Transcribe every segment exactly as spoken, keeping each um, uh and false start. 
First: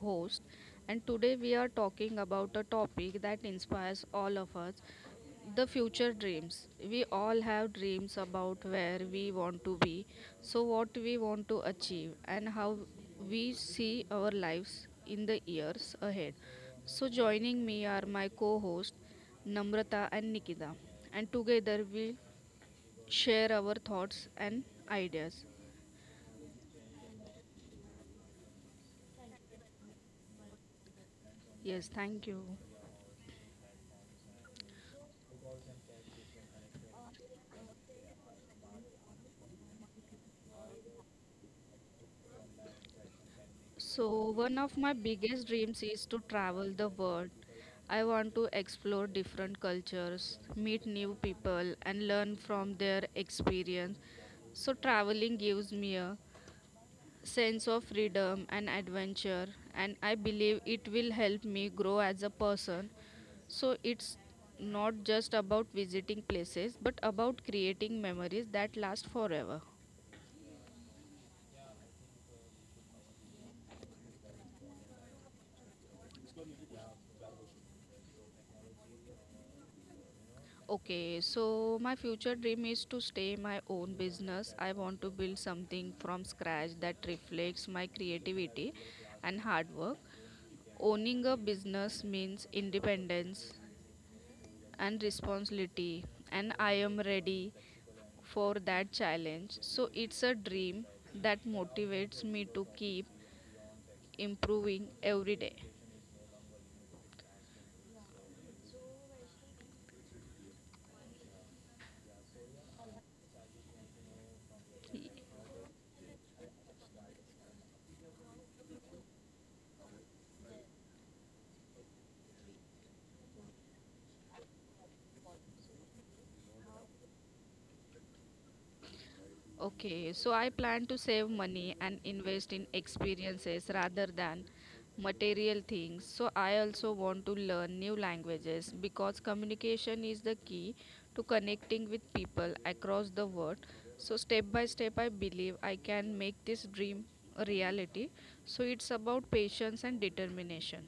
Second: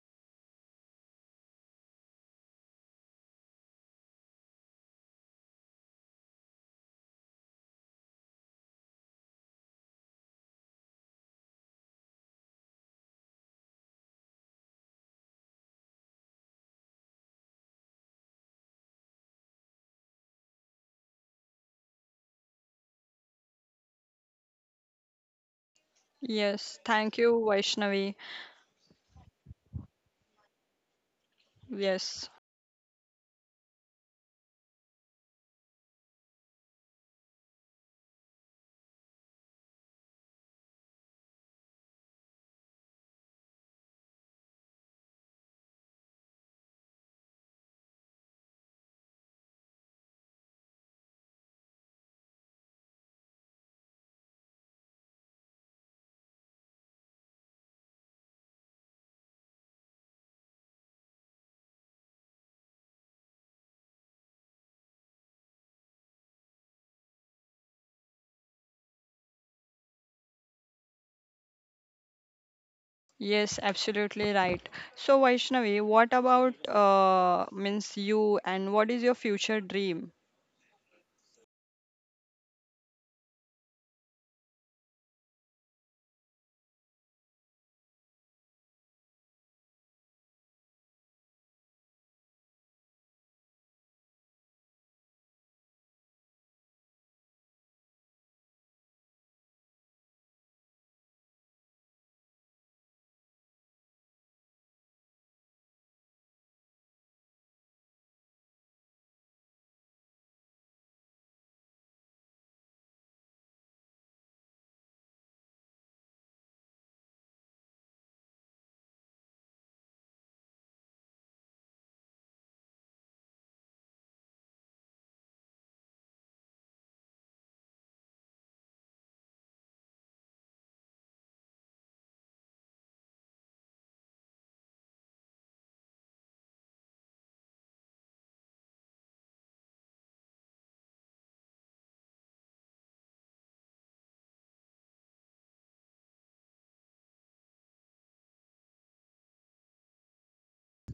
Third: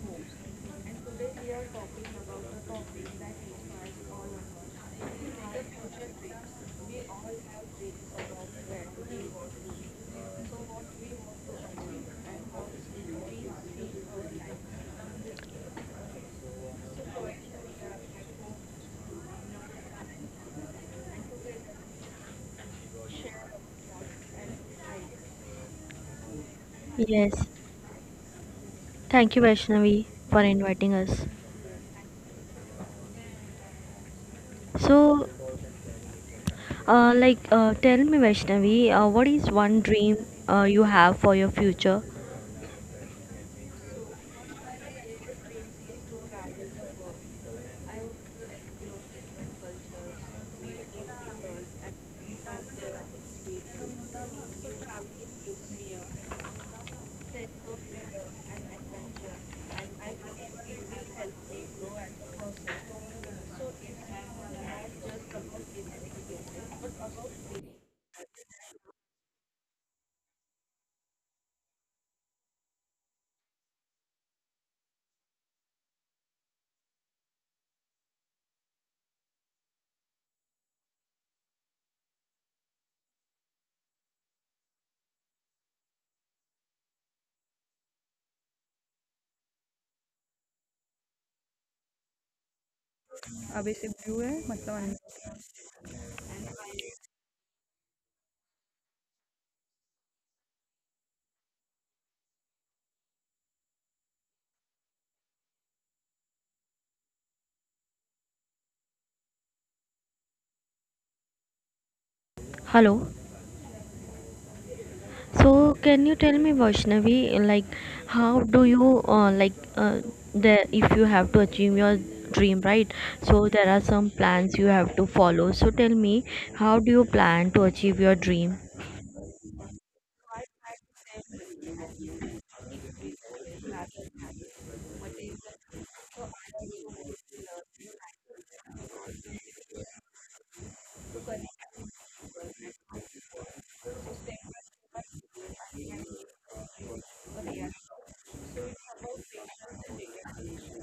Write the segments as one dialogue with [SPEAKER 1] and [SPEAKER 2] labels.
[SPEAKER 1] host, and today we are talking about a topic that inspires all of us, the future dreams. We all have dreams about where we want to be, so what we want to achieve, and how we see our lives in the years ahead. So, joining me are my co hosts Namrata and Nikita, and together we share our thoughts and ideas.
[SPEAKER 2] Yes, thank you,
[SPEAKER 3] Yes,
[SPEAKER 2] Vaishnavi.
[SPEAKER 3] thank you, Vaishnavi, for inviting us.
[SPEAKER 1] Yes, thank
[SPEAKER 2] Yes,
[SPEAKER 1] you.
[SPEAKER 3] So, uh, like, uh, tell me, Vaishnavi, uh, what is one dream uh, you have for your future?
[SPEAKER 1] So, one of my biggest dreams is to travel the world. I want to explore different cultures, meet new people, and learn from their experience. So, traveling gives me a sense of freedom and adventure, and I believe it will help me grow as a person. So, it's not just about visiting places, but about creating memories that last forever.
[SPEAKER 2] yes, absolutely right. So, Vaishnavi, what about uh, means you and what is your future dream?
[SPEAKER 1] Okay, so my future dream is to stay my own business. I want to build something from scratch that reflects my creativity and hard work. Owning a business means independence and responsibility, and I am ready for that challenge. So it's a dream that motivates me to keep improving every day.
[SPEAKER 3] Hello. So, can you tell me, Vaishnavi, like, how do you uh, like uh, the if you have to achieve your dream, right? So, there are some plans you have to follow. So, tell me, how do you plan to achieve your dream?
[SPEAKER 1] Okay, so I plan to save money and invest in experiences rather than material things. So I also want to learn new languages because communication is the key to connecting with people across the world. So step by step, I believe I can make this dream a reality. So it's about patience and determination.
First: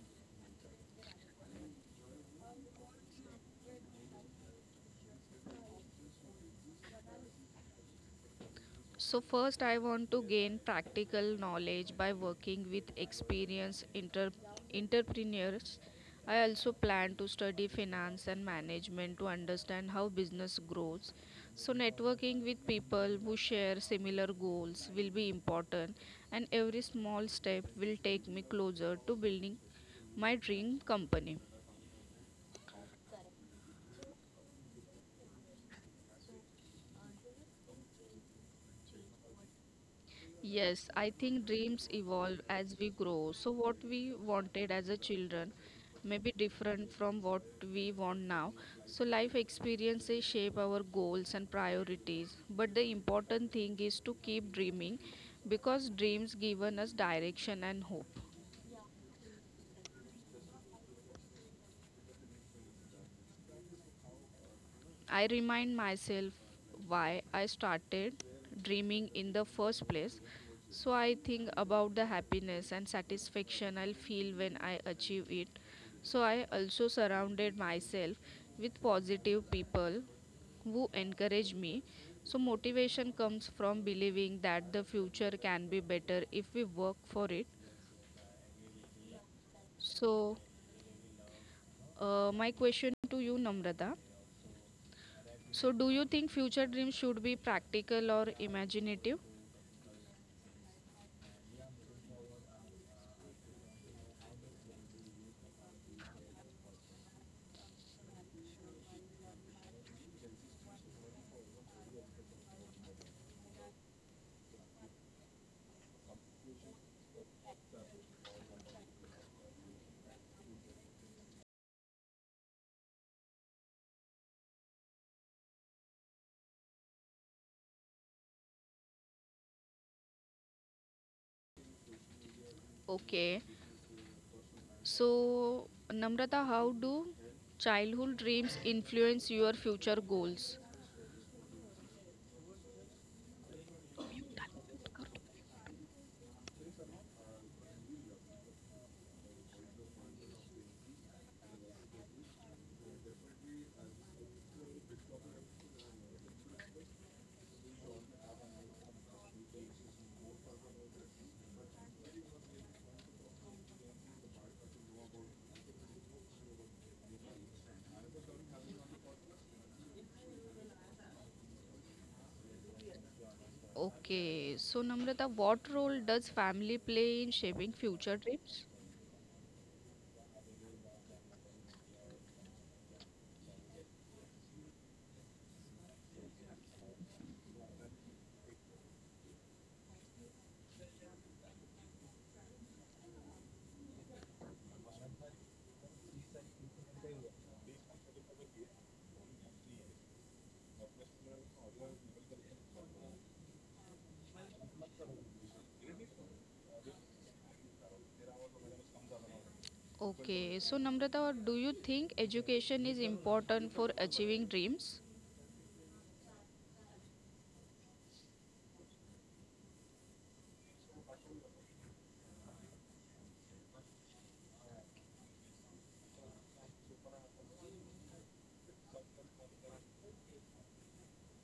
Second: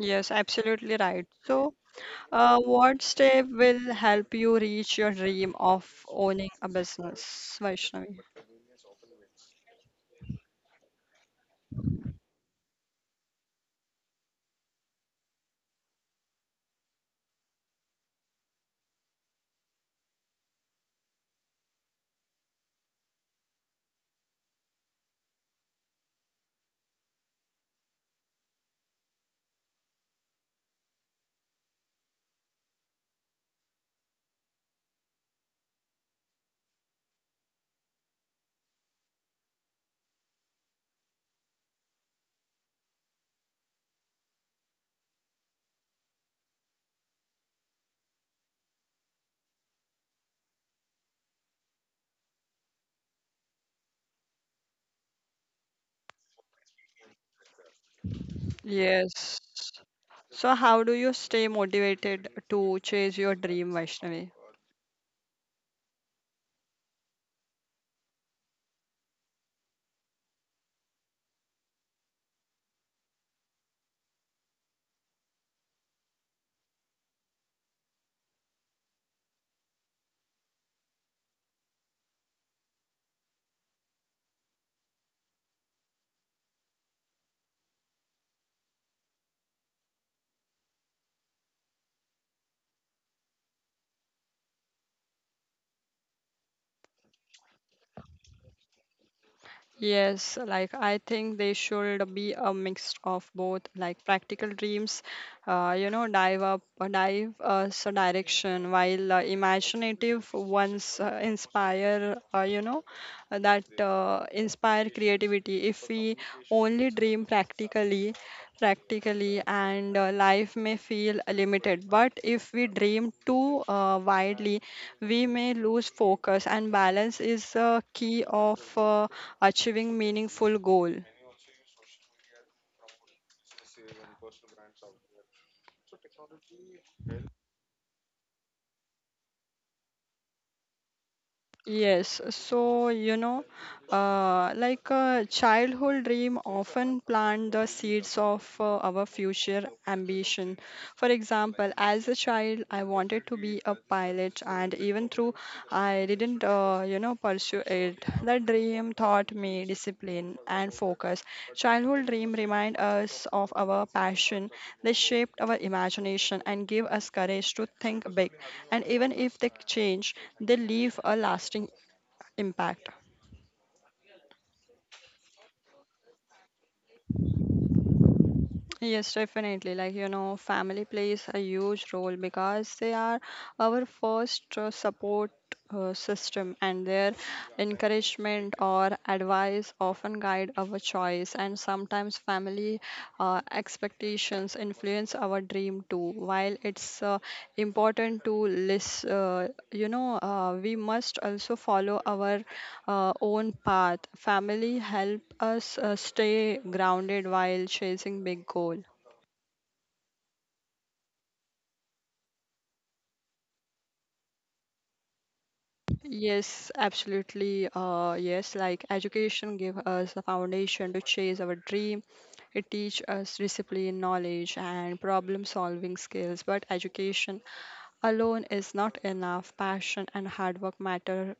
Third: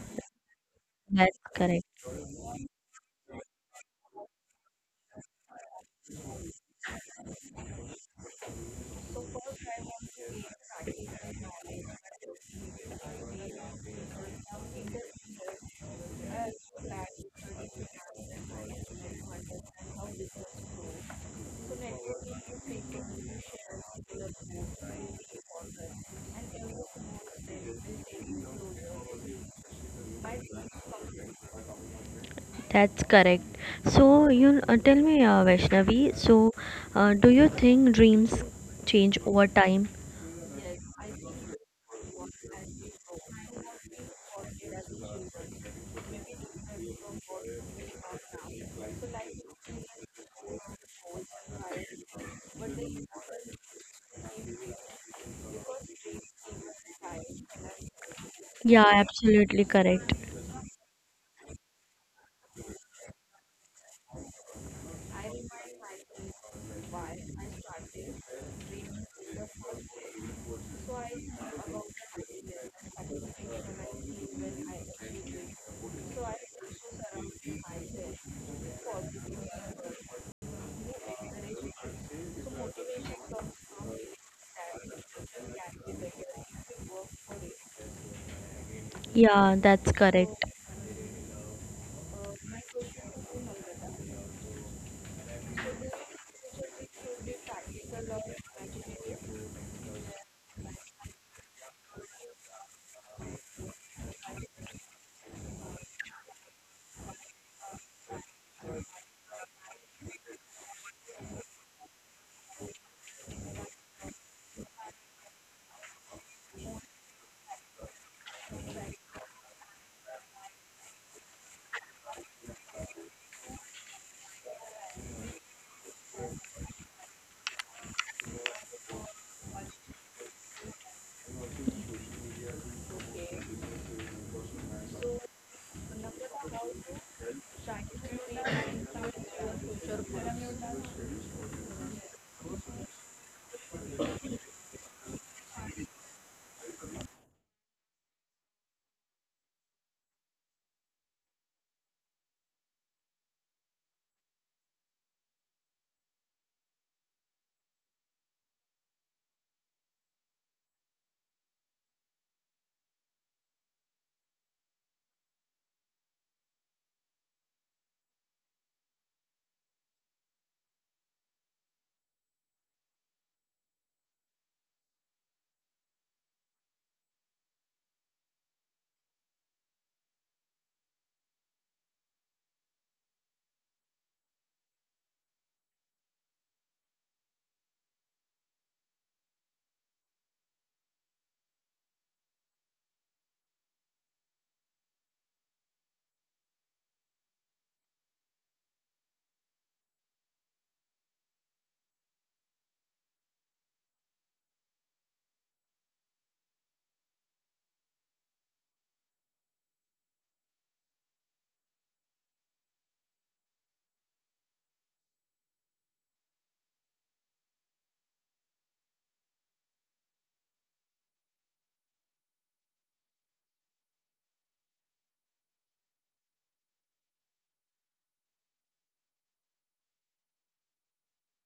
[SPEAKER 2] Yes, absolutely right.
[SPEAKER 3] That's
[SPEAKER 2] So,
[SPEAKER 3] correct.
[SPEAKER 2] uh, what step will help you reach your dream of owning a business, Vaishnavi?
[SPEAKER 1] So, first, I want to gain practical knowledge by working with experienced inter- entrepreneurs. I also plan to study finance and management to understand how business grows. So, networking with people who share similar goals will be important, and every small step will take me closer to building my dream company.
[SPEAKER 3] That's correct. So, you uh, tell me, uh, Vaishnavi, so uh, do you think dreams change over time?
[SPEAKER 1] Yes, I think dreams evolve as we grow. So, what we wanted as a children may be different from what we want now. So, life experiences shape our goals and priorities. But the important thing is to keep dreaming because dreams given us direction and hope.
[SPEAKER 3] Yeah,
[SPEAKER 2] Yes.
[SPEAKER 3] absolutely correct.
[SPEAKER 2] So, how do you stay motivated to chase your dream, Vaishnavi?
[SPEAKER 1] I remind myself why I started dreaming in the first place. So I think about the happiness and satisfaction I'll feel when I achieve it. So I also surrounded myself with positive people who encourage me. So motivation comes from believing that the future can be better if we work for it.
[SPEAKER 3] Yeah, that's correct.
[SPEAKER 1] So uh, my question to you, Namrata. So do you think future dreams should be practical or imaginative?
[SPEAKER 2] Yes, like I think they should be a mix of both, like practical dreams, uh, you know, dive up, uh, dive uh, so direction, while uh, imaginative ones uh, inspire, uh, you know, uh, that uh, inspire creativity. If we only dream practically, practically, and uh, life may feel limited. But if we dream too uh, widely, we may lose focus, and balance is a key of. Uh, achieving meaningful goal.
[SPEAKER 1] Okay. So, Namrata, how do childhood dreams influence your future goals?
[SPEAKER 2] Yes, so you know, Uh, like a childhood dream often plant the seeds of uh, our future ambition. For example, as a child, I wanted to be a pilot, and even though I didn't, uh, you know, pursue it, the dream taught me discipline and focus. Childhood dream remind us of our passion. They shaped our imagination and give us courage to think big. And even if they change, they leave a lasting impact.
[SPEAKER 1] Okay. So, Namrata, what role does family play in shaping future dreams?
[SPEAKER 2] Yes, definitely. Like, you know, family plays a huge role because they are our first uh, support uh, system, and their encouragement or advice often guide our choice. And sometimes family uh, expectations influence our dream too, while it's uh, important to list, uh, you know, uh, we must also follow our uh, own path. Family help us uh, stay grounded while chasing big goal.
[SPEAKER 1] Okay. So, Namrata, do you think education is important for achieving dreams?
[SPEAKER 2] Yes, absolutely. Uh, yes, like education give us a foundation to chase our dream. It teach us discipline, knowledge, and problem solving skills. But education alone is not enough. Passion and hard work matters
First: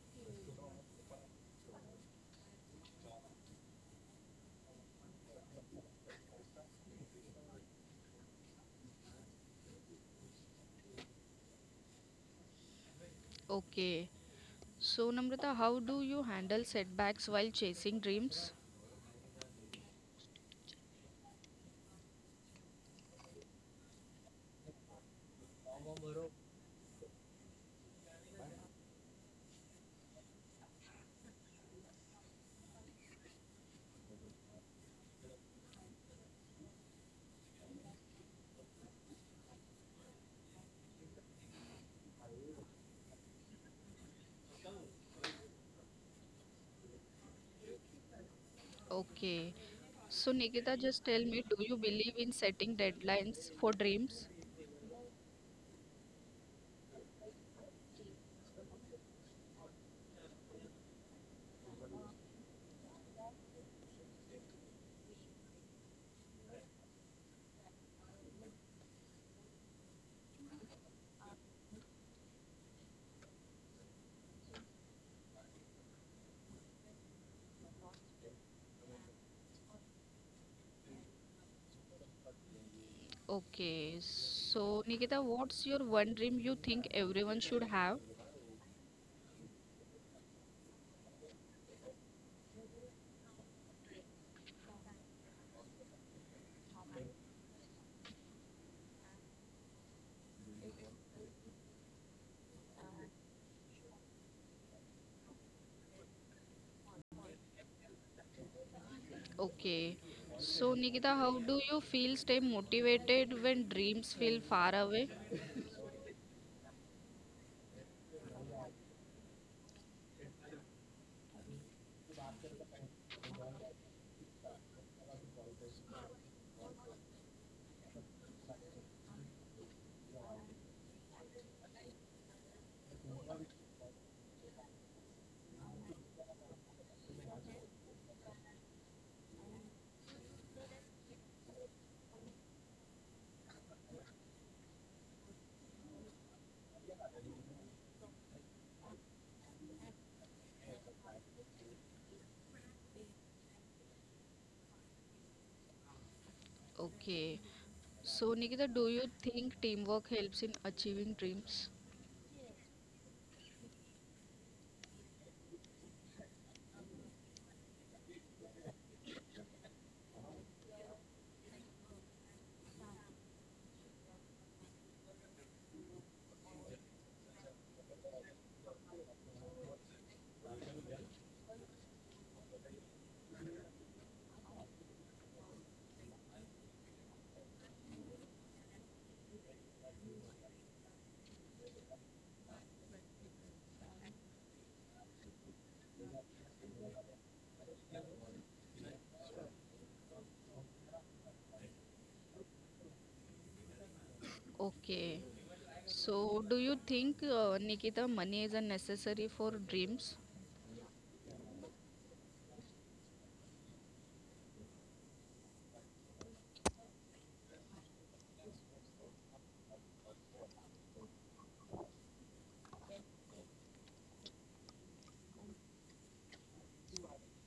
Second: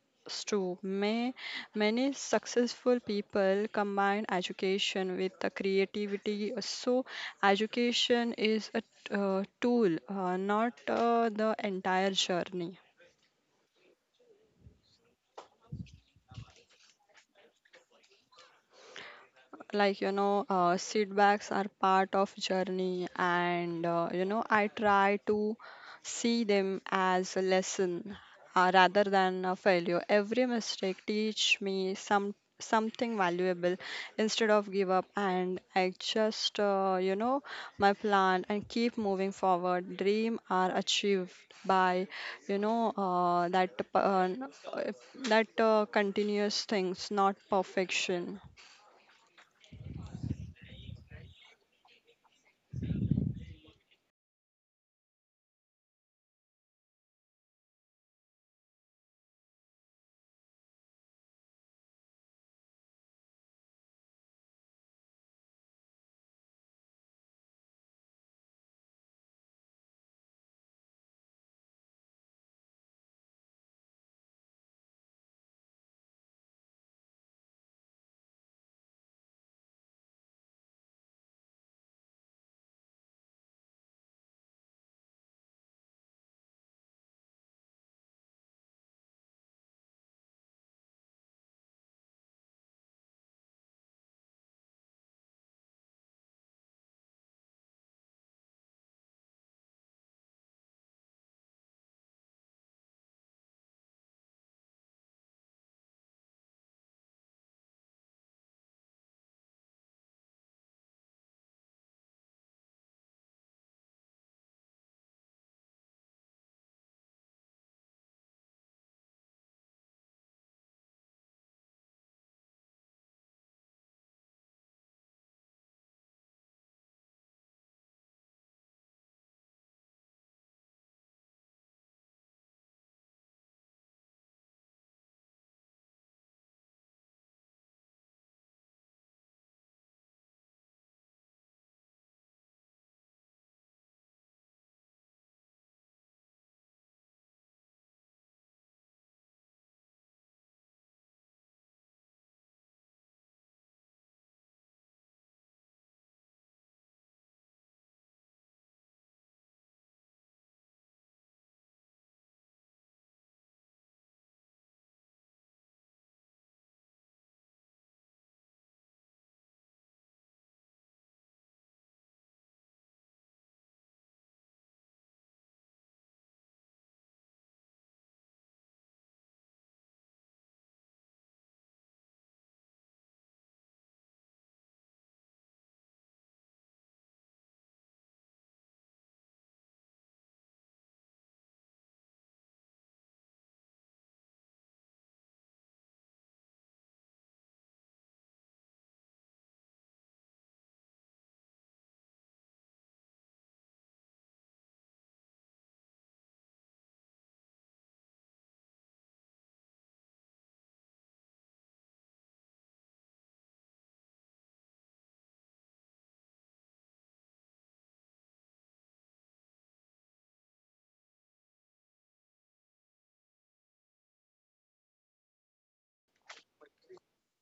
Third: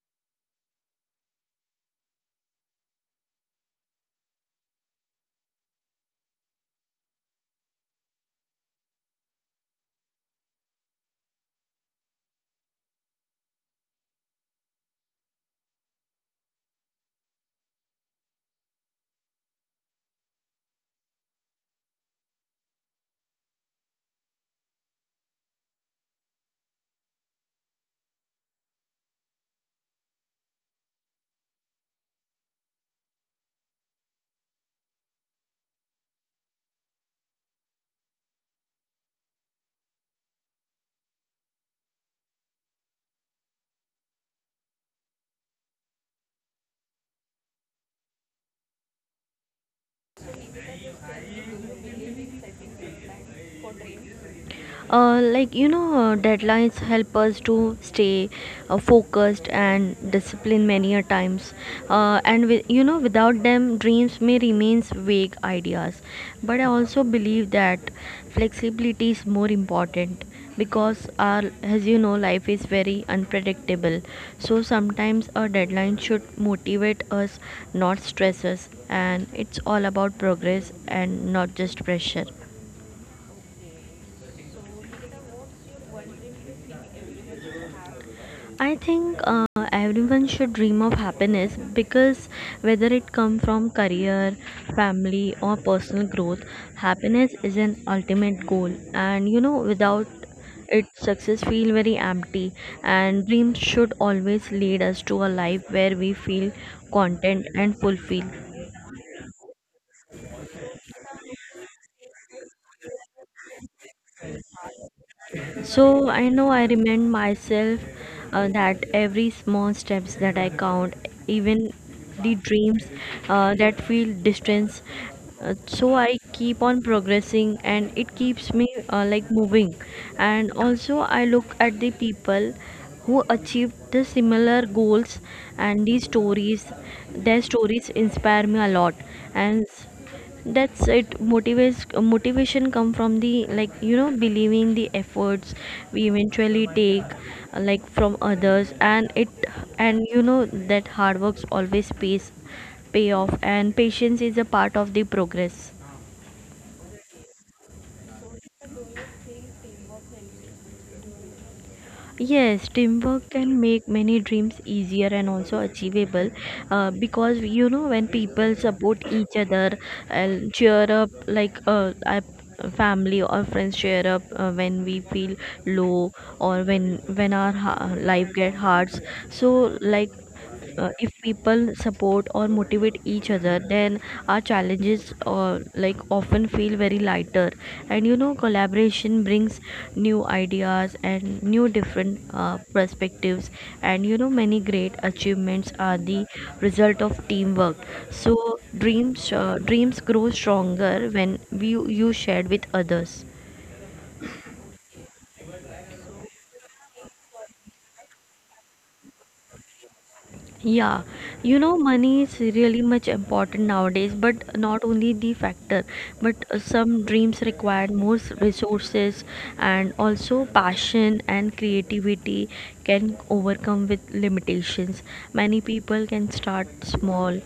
[SPEAKER 2] too. May, many successful people combine education with the creativity. So, education is a uh, tool, uh, not uh, the entire journey.
[SPEAKER 1] Okay. So, Namrata, how do you handle setbacks while chasing dreams?
[SPEAKER 2] Like you know, uh, setbacks are part of journey, and uh, you know, I try to see them as a lesson uh, rather than a failure. Every mistake teach me some something valuable. Instead of give up, and I just uh, you know, my plan and keep moving forward. Dream are achieved by, you know, uh, that uh, that uh, continuous things not perfection.
[SPEAKER 1] Okay. So, Nikita, just tell me, do you believe in setting deadlines for dreams?
[SPEAKER 3] uh, like you know, uh, deadlines help us to stay uh, focused and disciplined many a times, uh, and, with, you know without them dreams may remain vague ideas, but I also believe that flexibility is more important because, our as you know, life is very unpredictable. So sometimes a deadline should motivate us, not stress us, and it's all about progress and not just pressure.
[SPEAKER 1] Okay, so Nikita, what's your one dream you think everyone should have?
[SPEAKER 3] I think uh, everyone should dream of happiness because whether it comes from career, family, or personal growth, happiness is an ultimate goal. And you know, without it, success feel very empty. And dreams should always lead us to a life where we feel content and fulfilled.
[SPEAKER 1] Okay, so Nikita, how do you feel stay motivated when dreams feel far away?
[SPEAKER 3] So I know I remind myself uh, that every small steps that I count, even the dreams uh, that feel distance. Uh, so I keep on progressing, and it keeps me uh, like moving. And also I look at the people who achieved the similar goals, and these stories, their stories inspire me a lot. And that's it motivates motivation come from, the like, you know, believing the efforts we eventually take, uh, like from others. And, it and you know, that hard works always pays pay off, and patience is a part of the progress.
[SPEAKER 1] Okay, so Nikita, do you think teamwork helps in achieving dreams?
[SPEAKER 3] Yes, teamwork can make many dreams easier and also achievable, uh, because you know, when people support each other and cheer up, like, uh, our family or friends cheer up uh, when we feel low, or when when our ha- life get hard. So like, uh, if people support or motivate each other, then our challenges, uh, like, often feel very lighter. And you know, collaboration brings new ideas and new different uh, perspectives. And you know, many great achievements are the result of teamwork. So dreams uh, dreams grow stronger when we you shared with others.
[SPEAKER 1] Okay, so do you think uh, Nikita, money is a necessary for dreams?
[SPEAKER 3] Yeah, you know, money is really much important nowadays, but not only the factor, but uh, some dreams require more s- resources, and also passion and creativity can overcome with limitations. Many people can start small,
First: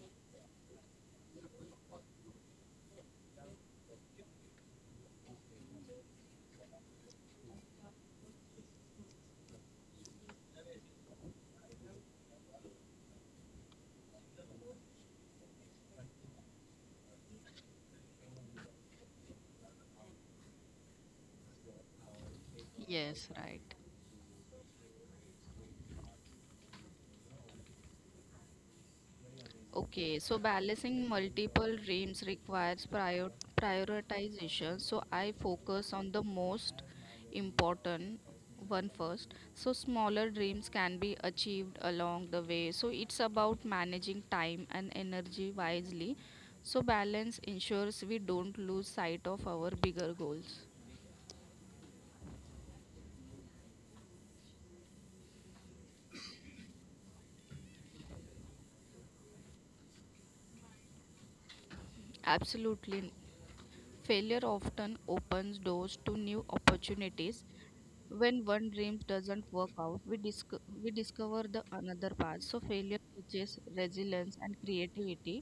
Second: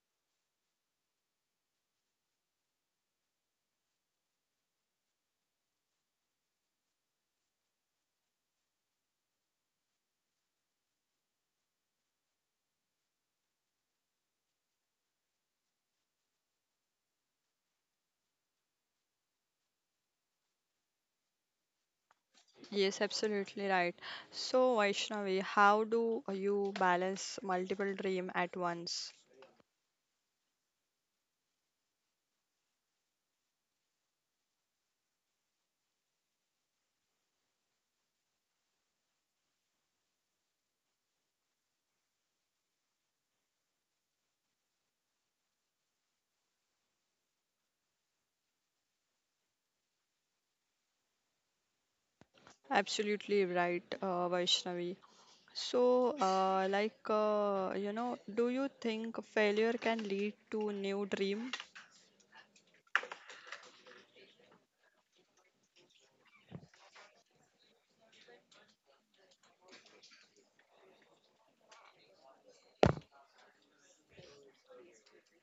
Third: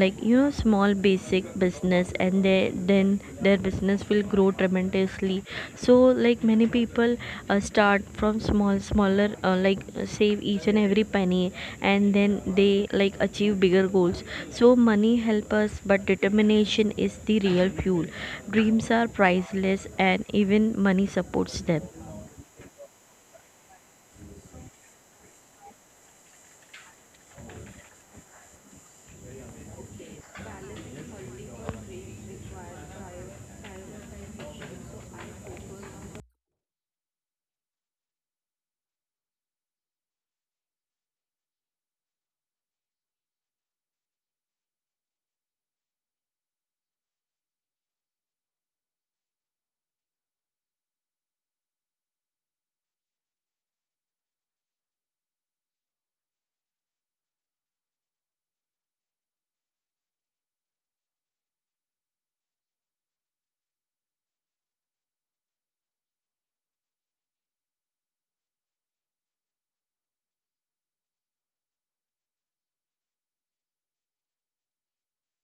[SPEAKER 3] like, you know, small basic business, and they then their business will grow tremendously. So like, many people uh, start from small smaller uh, like save each and every penny, and then they like achieve bigger goals. So money help us, but determination is the real fuel. Dreams are priceless and even money supports them.
[SPEAKER 2] Yes,
[SPEAKER 1] Yes,
[SPEAKER 2] absolutely
[SPEAKER 1] right.
[SPEAKER 2] right. So, Vaishnavi, how do you balance multiple dream at once?
[SPEAKER 1] Okay, so balancing multiple dreams requires prior prioritization. So I focus on the most important one first. So smaller dreams can be achieved along the way. So it's about managing time and energy wisely. So balance ensures we don't lose sight of our bigger goals.
[SPEAKER 2] Absolutely right, uh, Vaishnavi. So, uh, like, uh, you know, do you think failure can lead to new dream?
[SPEAKER 1] Absolutely. Failure often opens doors to new opportunities. When one dream doesn't work out, we, disco- we discover the another path. So failure teaches resilience and creativity.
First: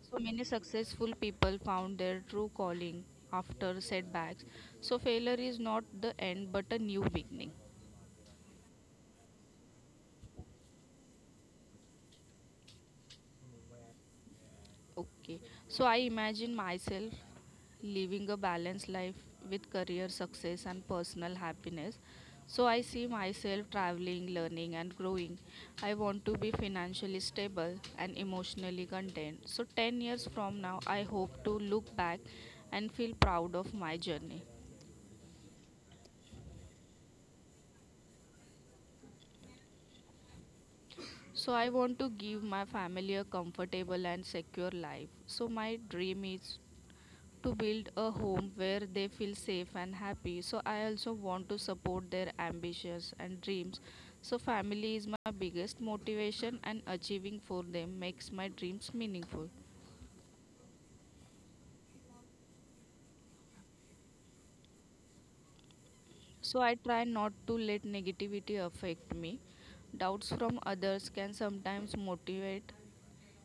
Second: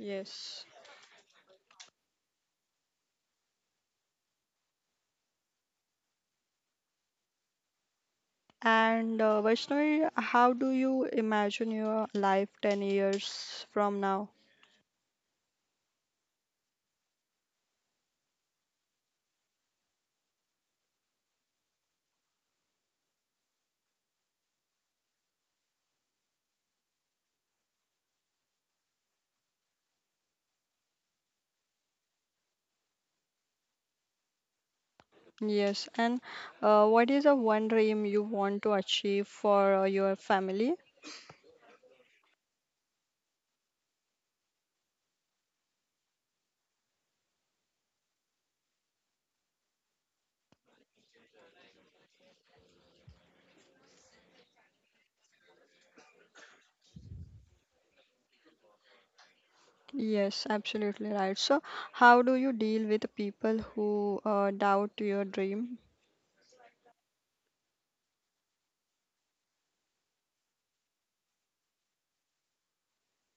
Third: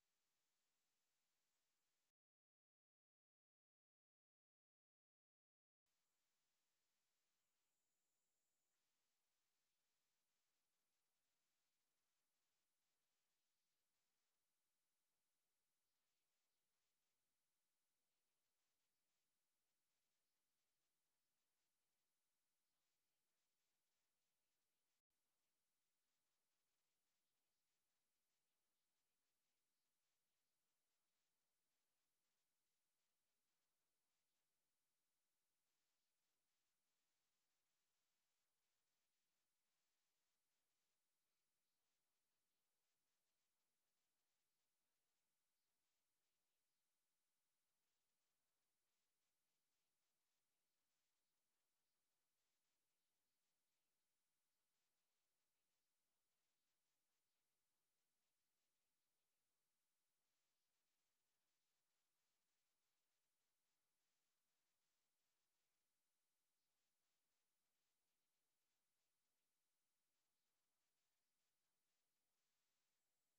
[SPEAKER 1] So many successful people found their true calling after setbacks. So failure is not the end but a new beginning.
[SPEAKER 2] And uh, Vaishnavi, how do you imagine your life ten years from now?
[SPEAKER 1] Okay. So I imagine myself living a balanced life with career success and personal happiness. So I see myself traveling, learning, and growing. I want to be financially stable and emotionally content. So ten years from now, I hope to look back and feel proud of my journey.
[SPEAKER 2] Yes. And uh, what is the one dream you want to achieve for uh, your family?
[SPEAKER 1] So I want to give my family a comfortable and secure life. So my dream is to build a home where they feel safe and happy. So I also want to support their ambitions and dreams. So family is my biggest motivation and achieving for them makes my dreams meaningful.
[SPEAKER 2] Yes, absolutely right. So, how do you deal with people who uh, doubt your dream?
[SPEAKER 1] So I try not to let negativity affect me. Doubts from others can sometimes motivate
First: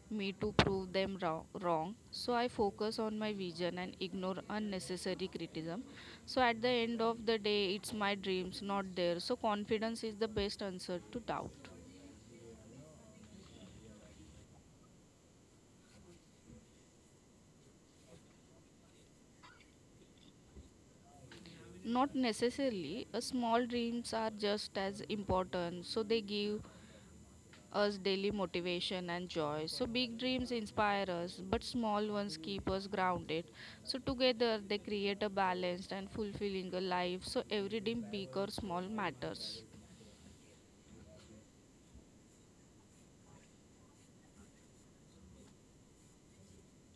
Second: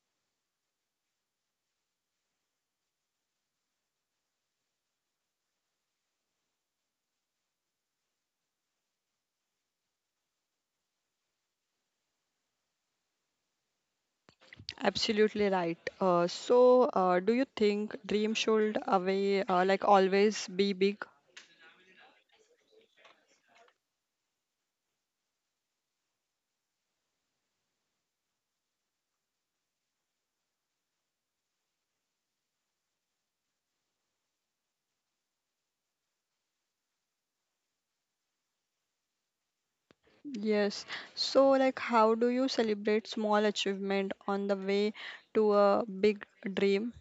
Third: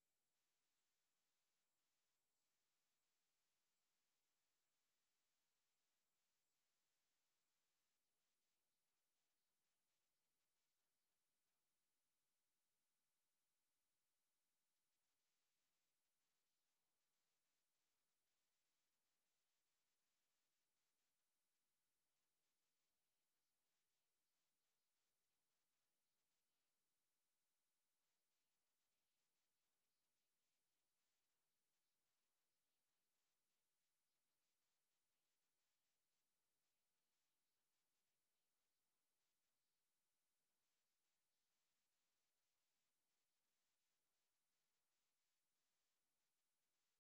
[SPEAKER 1] me to prove them wrong, wrong. So I focus on my vision and ignore unnecessary criticism. So at the end of the day, it's my dreams, not theirs. So confidence is the best answer to doubt.
[SPEAKER 2] Absolutely right. Uh, so, uh, do you think dream should away uh, like always be big?
[SPEAKER 1] Not necessarily, uh, small dreams are just as important. So they give us daily motivation and joy. So big dreams inspire us, but small ones keep us grounded. So together they create a balanced and fulfilling a life. So every dream, big or small, matters.
[SPEAKER 2] Yes. So, like, how do you celebrate small achievement on the way to a big dream?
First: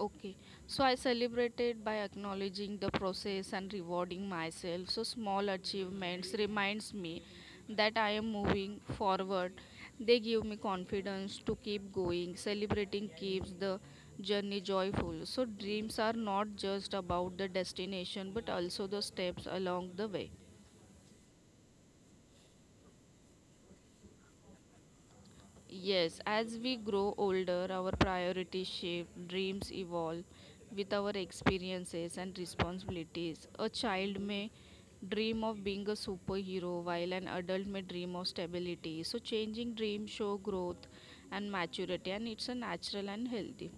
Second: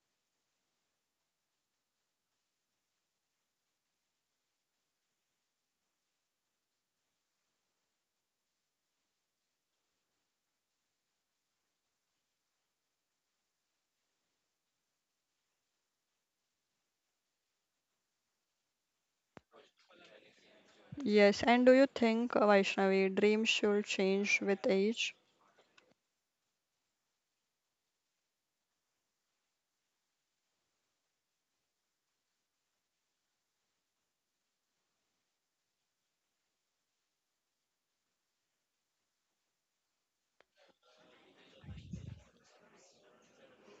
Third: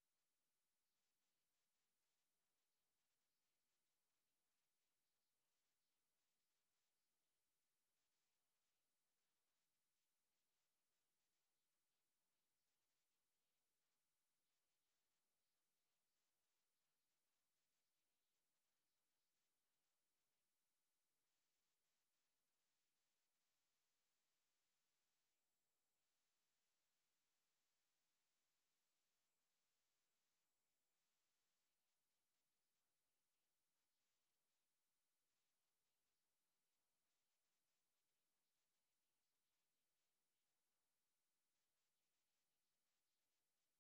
[SPEAKER 1] Okay, so I celebrated by acknowledging the process and rewarding myself. So small achievements reminds me that I am moving forward. They give me confidence to keep going. Celebrating keeps the journey joyful. So dreams are not just about the destination but also the steps along the way.
[SPEAKER 2] Yes. And do you think, uh, Vaishnavi, dreams should change with age?
[SPEAKER 1] Yes, as we grow older, our priorities shift, dreams evolve with our experiences and responsibilities. A child may dream of being a superhero while an adult may dream of stability. So changing dreams show growth and maturity and it's a natural and healthy.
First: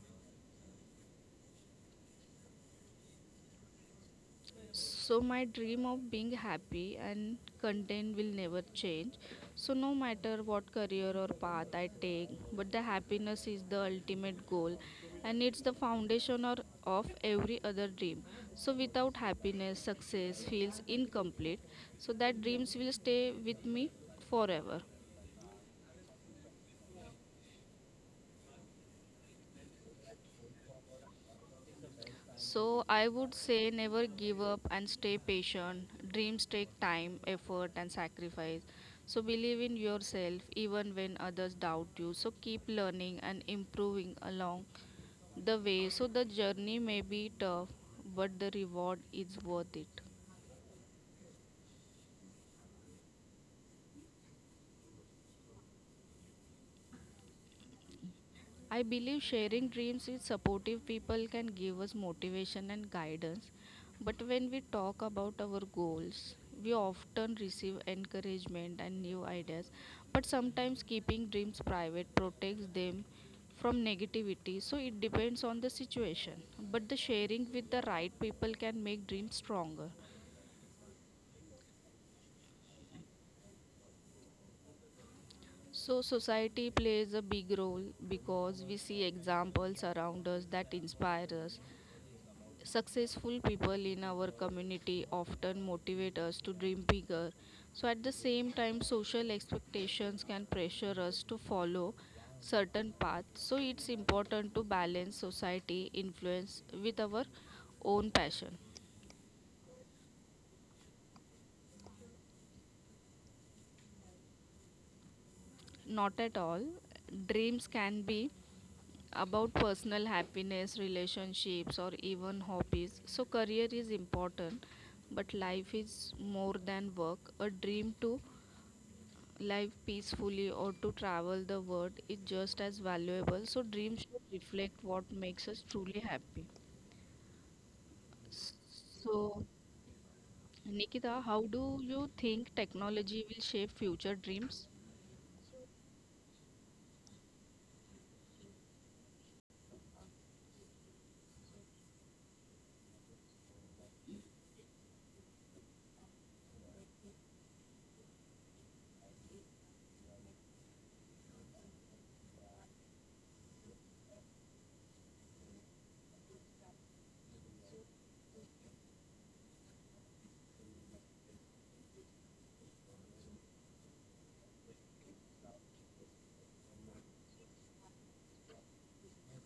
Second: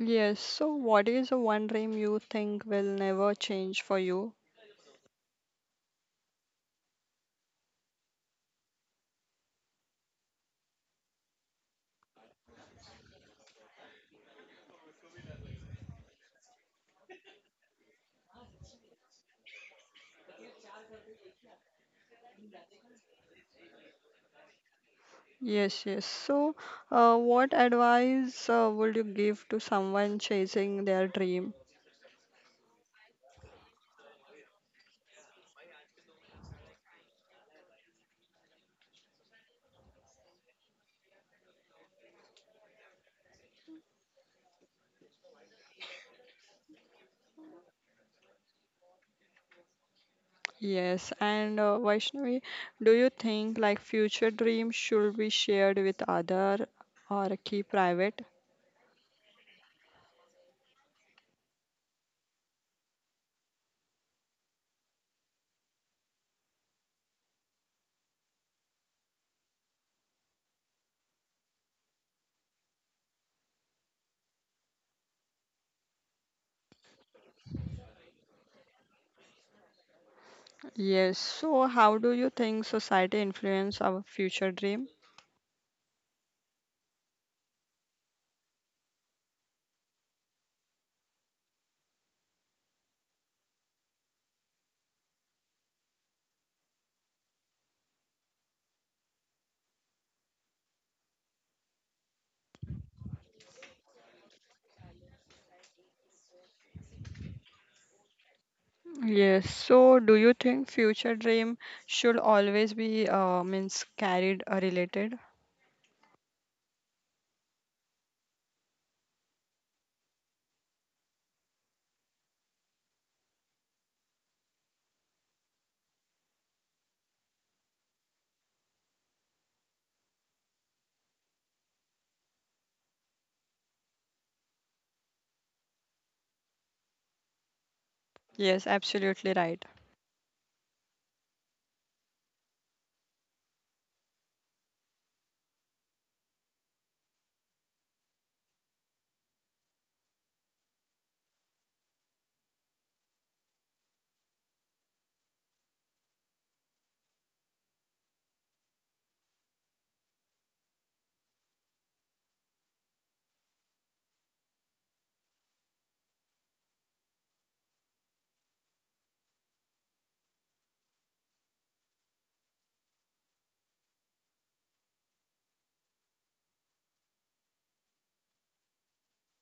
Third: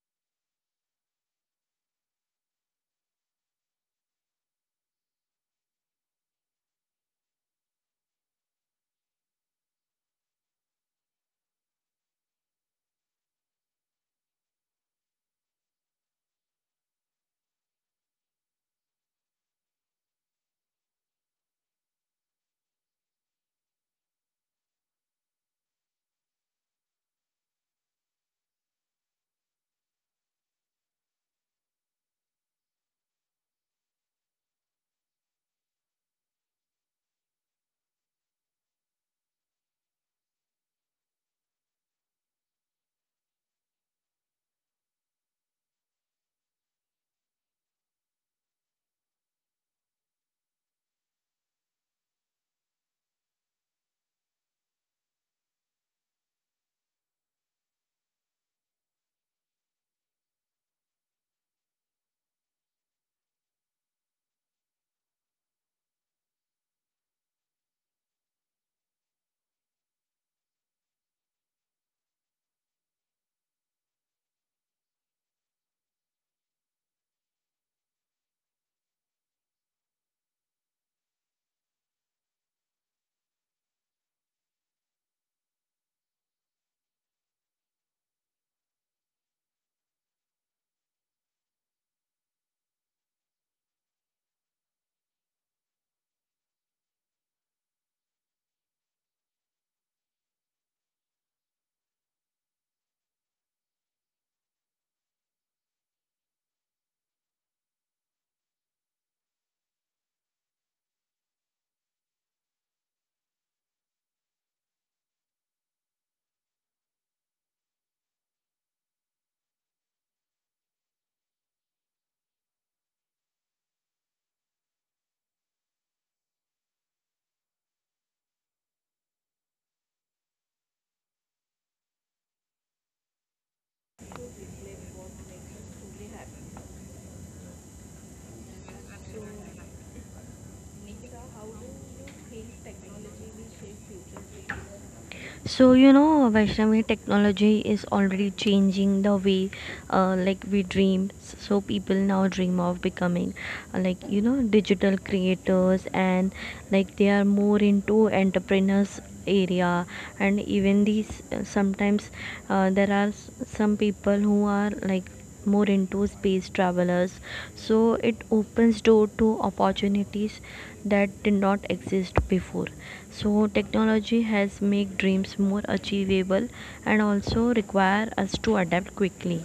[SPEAKER 2] Yes. So, what is the one dream you think will never change for you?
[SPEAKER 1] So my dream of being happy and content will never change. So no matter what career or path I take, but the happiness is the ultimate goal and it's the foundation or of every other dream. So without happiness, success feels incomplete. So that dreams will stay with me forever.
[SPEAKER 2] Yes, yes. So, uh, what advice uh, would you give to someone chasing their dream?
[SPEAKER 1] So I would say never give up and stay patient. Dreams take time, effort and sacrifice. So believe in yourself even when others doubt you. So keep learning and improving along the way. So the journey may be tough, but the reward is worth it.
[SPEAKER 2] Yes, and uh, Vaishnavi, do you think like future dreams should be shared with other or keep private?
[SPEAKER 1] I believe sharing dreams with supportive people can give us motivation and guidance. But when we talk about our goals, we often receive encouragement and new ideas. But sometimes keeping dreams private protects them from negativity. So it depends on the situation. But the sharing with the right people can make dreams stronger.
[SPEAKER 2] Yes. So, how do you think society influence our future dream?
[SPEAKER 1] So, society plays a big role because we see examples around us that inspire us. Successful people in our community often motivate us to dream bigger. So, at the same time, social expectations can pressure us to follow certain paths. So, it's important to balance society influence with our own passion.
[SPEAKER 2] Yes. So, do you think future dream should always be uh, means carried or related?
[SPEAKER 1] Not at all. Dreams can be about personal happiness, relationships, or even hobbies. So, career is important, but life is more than work. A dream too life peacefully or to travel the world is just as valuable. So dreams should reflect what makes us truly happy.
[SPEAKER 2] Yes, absolutely
[SPEAKER 1] So,
[SPEAKER 2] right.
[SPEAKER 1] Nikita, how do you think technology will shape future dreams?
[SPEAKER 3] So, you know, Vaishnavi, technology is already changing the way uh, like we dream. So people now dream of becoming, uh, like, you know, digital creators, and like they are more into entrepreneurs area. And even these, uh, sometimes, uh, there are s- some people who are, like, more into space travelers. So it opens door to opportunities that did not exist before. So technology has made dreams more achievable, and also require us to adapt quickly.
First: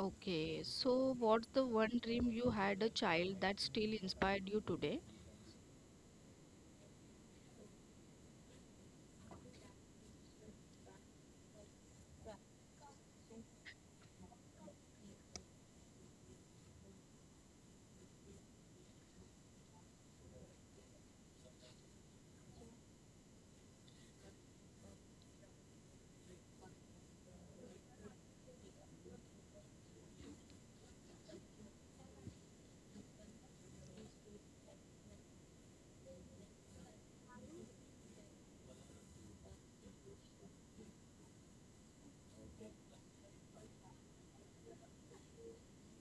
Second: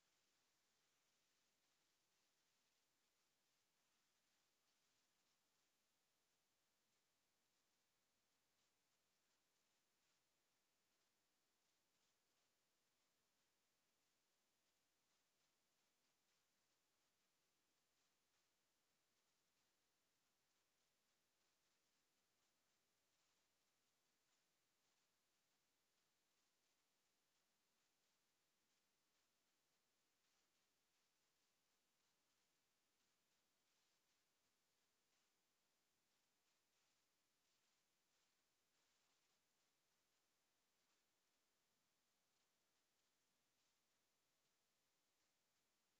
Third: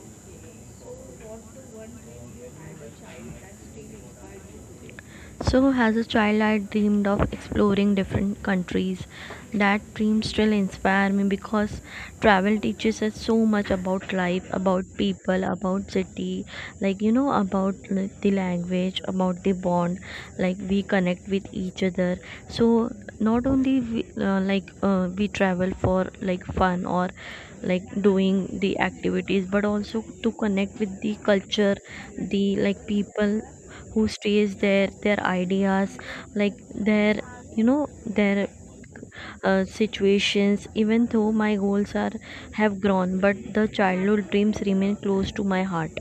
[SPEAKER 1] Okay, so what's the one dream you had a child that still inspired you today?
[SPEAKER 3] So, as a child, I dreamed of exploring different countries. That dream still inspires me because travel teaches us so much about life, about people, about city, like you know, about l- the language, about the bond, like we connect with each other. So, not only we, uh, like uh, we travel for like fun or like doing the activities, but also to connect with the culture, the, like, people who stays there, their ideas, like, their, you know, their uh, situations. Even though my goals are have grown, but the childhood dreams remain close to my heart.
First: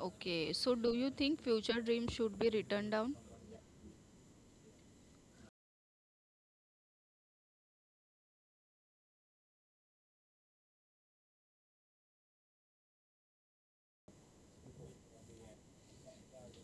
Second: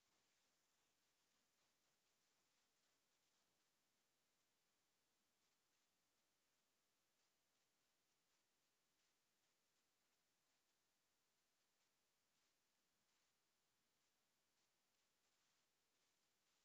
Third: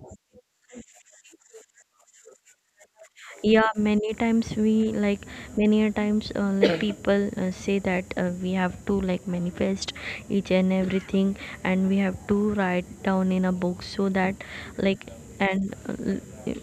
[SPEAKER 1] Okay, so do you think future dreams should be written down?
[SPEAKER 3] Yeah, many times we like, many a times uh, like, people uh, say that uh, we have to like manifest each and everything, and we have to write down in a book, so that like, and uh,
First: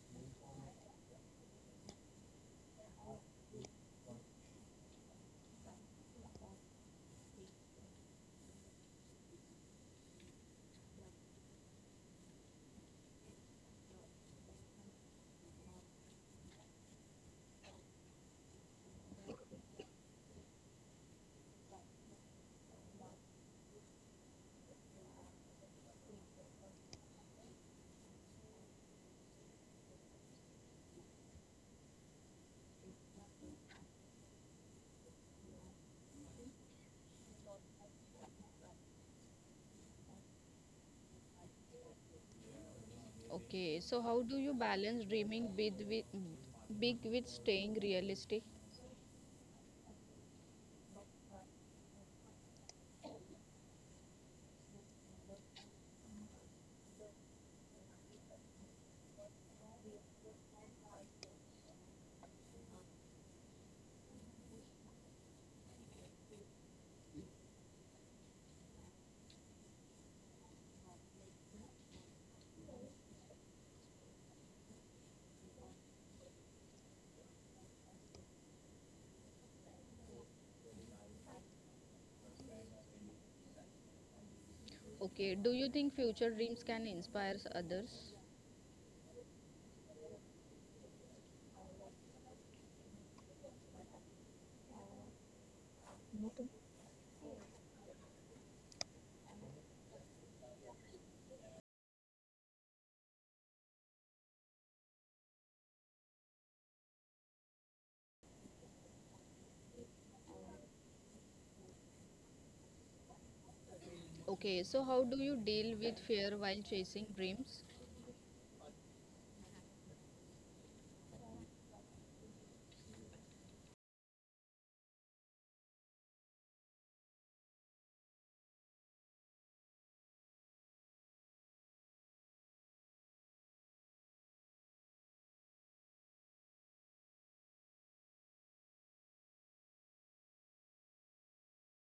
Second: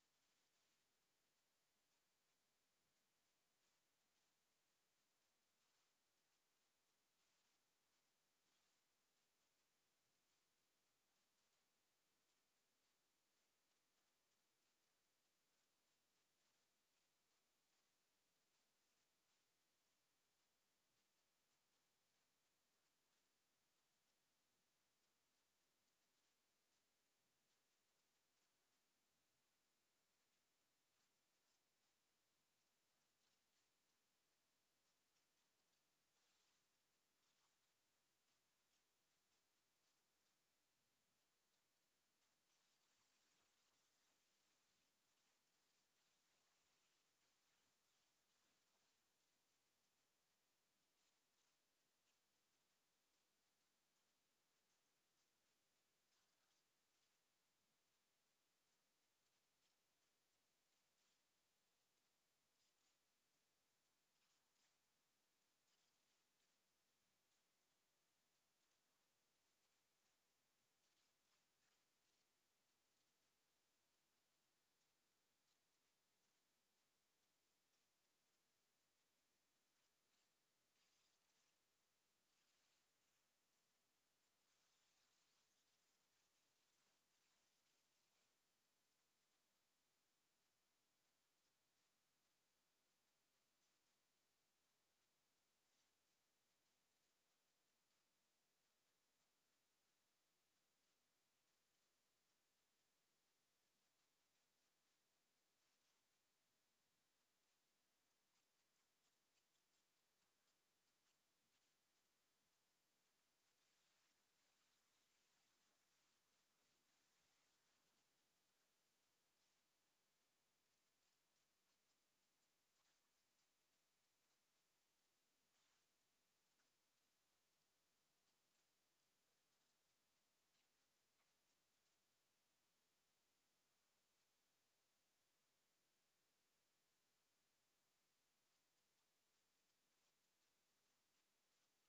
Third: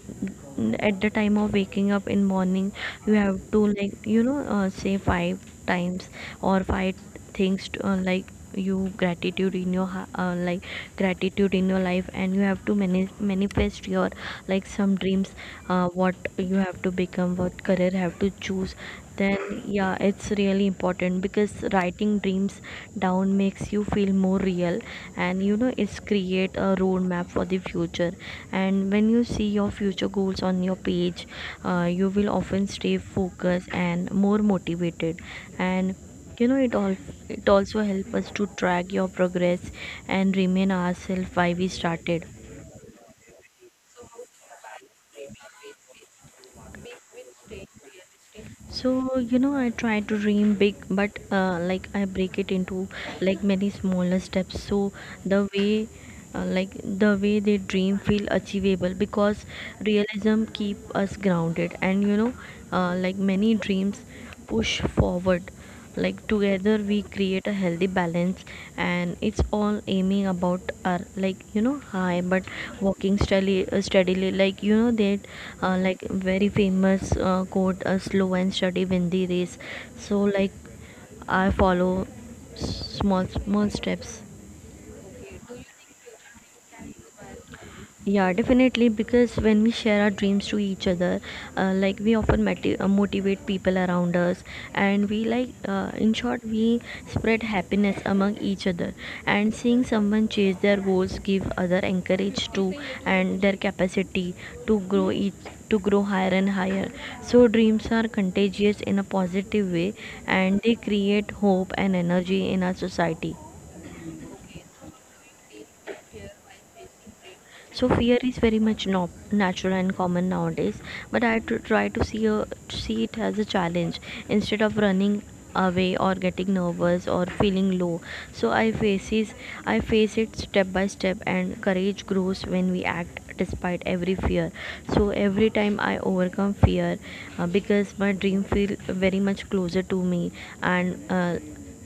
[SPEAKER 3] at the time of waking up in morning, you have to, like, you know, uh, say five times, or five things to, uh, like, you gratitude in your ha- uh, like gratitude in your life, and you have to mani- manifest your like some dreams, uh, what you have to become, what career have to choose. Then yeah, it's really important because writing dreams down makes you feel more real. And you know, it's create a roadmap for the future. And when you see your future goals on your page, uh, you will often stay focused and more motivated. And you know, it all it also helps us to track your progress, and remain ourselves why we started.
[SPEAKER 1] Okay, so how do you balance dreaming big with big with staying realistic?
[SPEAKER 3] So, you know, I try to dream big, but uh, like I break it into like many smaller steps. So the way uh, like the way they dream feel achievable, because realism keep us grounded. And you know, uh, like, many dreams push forward. Like, together we create a healthy balance, and it's all aiming about our, like, you know, high, but walking steadily uh, steadily. Like, you know, that uh, like very famous uh, quote, uh, slow and steady win the race. So like, I follow s- small small steps.
[SPEAKER 1] Okay, do you think future dreams can inspire others?
[SPEAKER 3] Yeah, definitely. Because when we share our dreams to each other, uh, like, we often mati- uh, motivate people around us, and we like, uh, in short, we spread happiness among each other. And seeing someone chase their goals give other encourage to and their capacity to grow each to grow higher and higher. So dreams are contagious in a positive way, and they create hope and energy in our society.
[SPEAKER 1] Okay, so how do you deal with fear while chasing dreams?
[SPEAKER 3] So fear is very much no- natural and common nowadays, but I tr- try to see a, see it as a challenge instead of running away or getting nervous or feeling low. So i faces I face it step by step, and courage grows when we act despite every fear. So every time I overcome fear, uh, because my dream feel very much closer to me. And, uh,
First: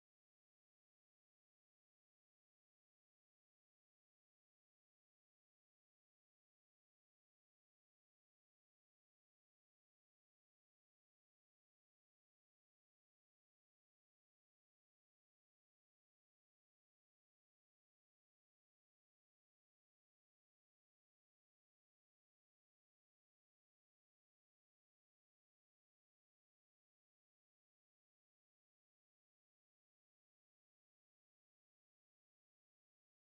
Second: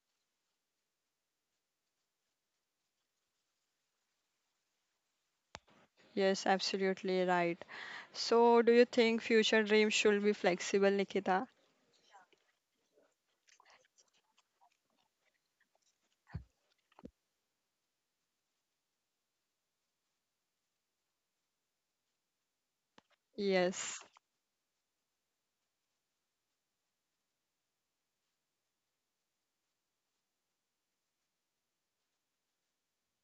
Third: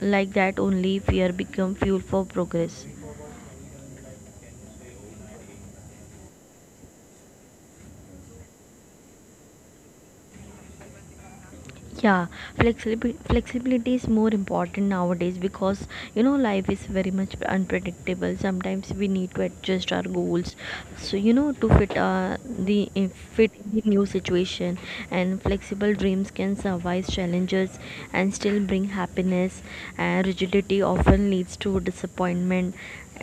[SPEAKER 3] like, that only fear become fuel for progress.
[SPEAKER 2] Yes, absolutely right. So, do you think future dreams should be flexible, Nikita?
[SPEAKER 3] Yeah, flexibility flexibility is more important nowadays because you know life is very much unpredictable. Sometimes we need to adjust our goals, so you know, to fit uh, the in- fit the
[SPEAKER 2] Yes.
[SPEAKER 3] new situation. And flexible dreams can survive challenges and still bring happiness. And rigidity often leads to disappointment.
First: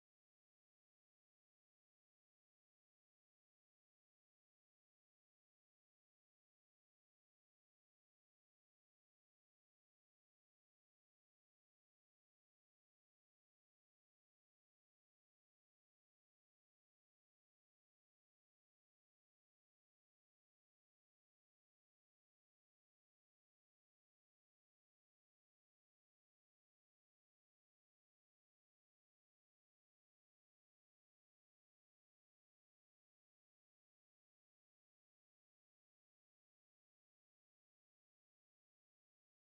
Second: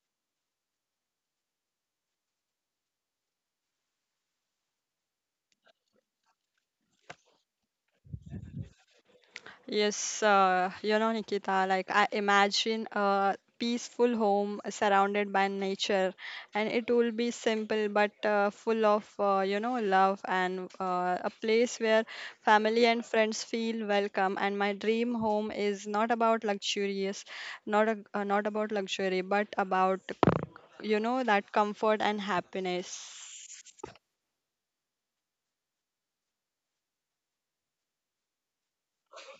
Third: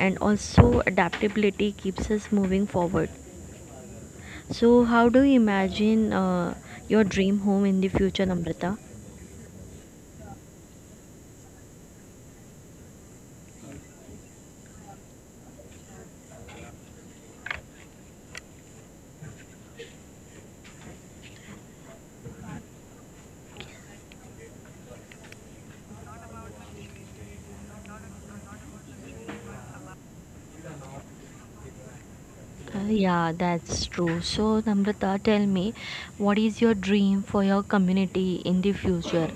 [SPEAKER 3] And also adaptability keeps us moving forward. So how do you imagine, uh, your dream home in the future, Namrata?
[SPEAKER 2] Yes, uh, you know, Nikita, like I imagine a peaceful home surrounded by nature, and it will be simple but uh, full of, uh, you know, love, and uh, a place where family and friends feel welcome. And my dream home is not about luxurious, not a, uh, not about luxury, but about, you know, that comfort and
[SPEAKER 3] Uh, yeah,
[SPEAKER 2] happiness.
[SPEAKER 3] that's true. So, Namrata, tell me, what is your dream for your community in the future?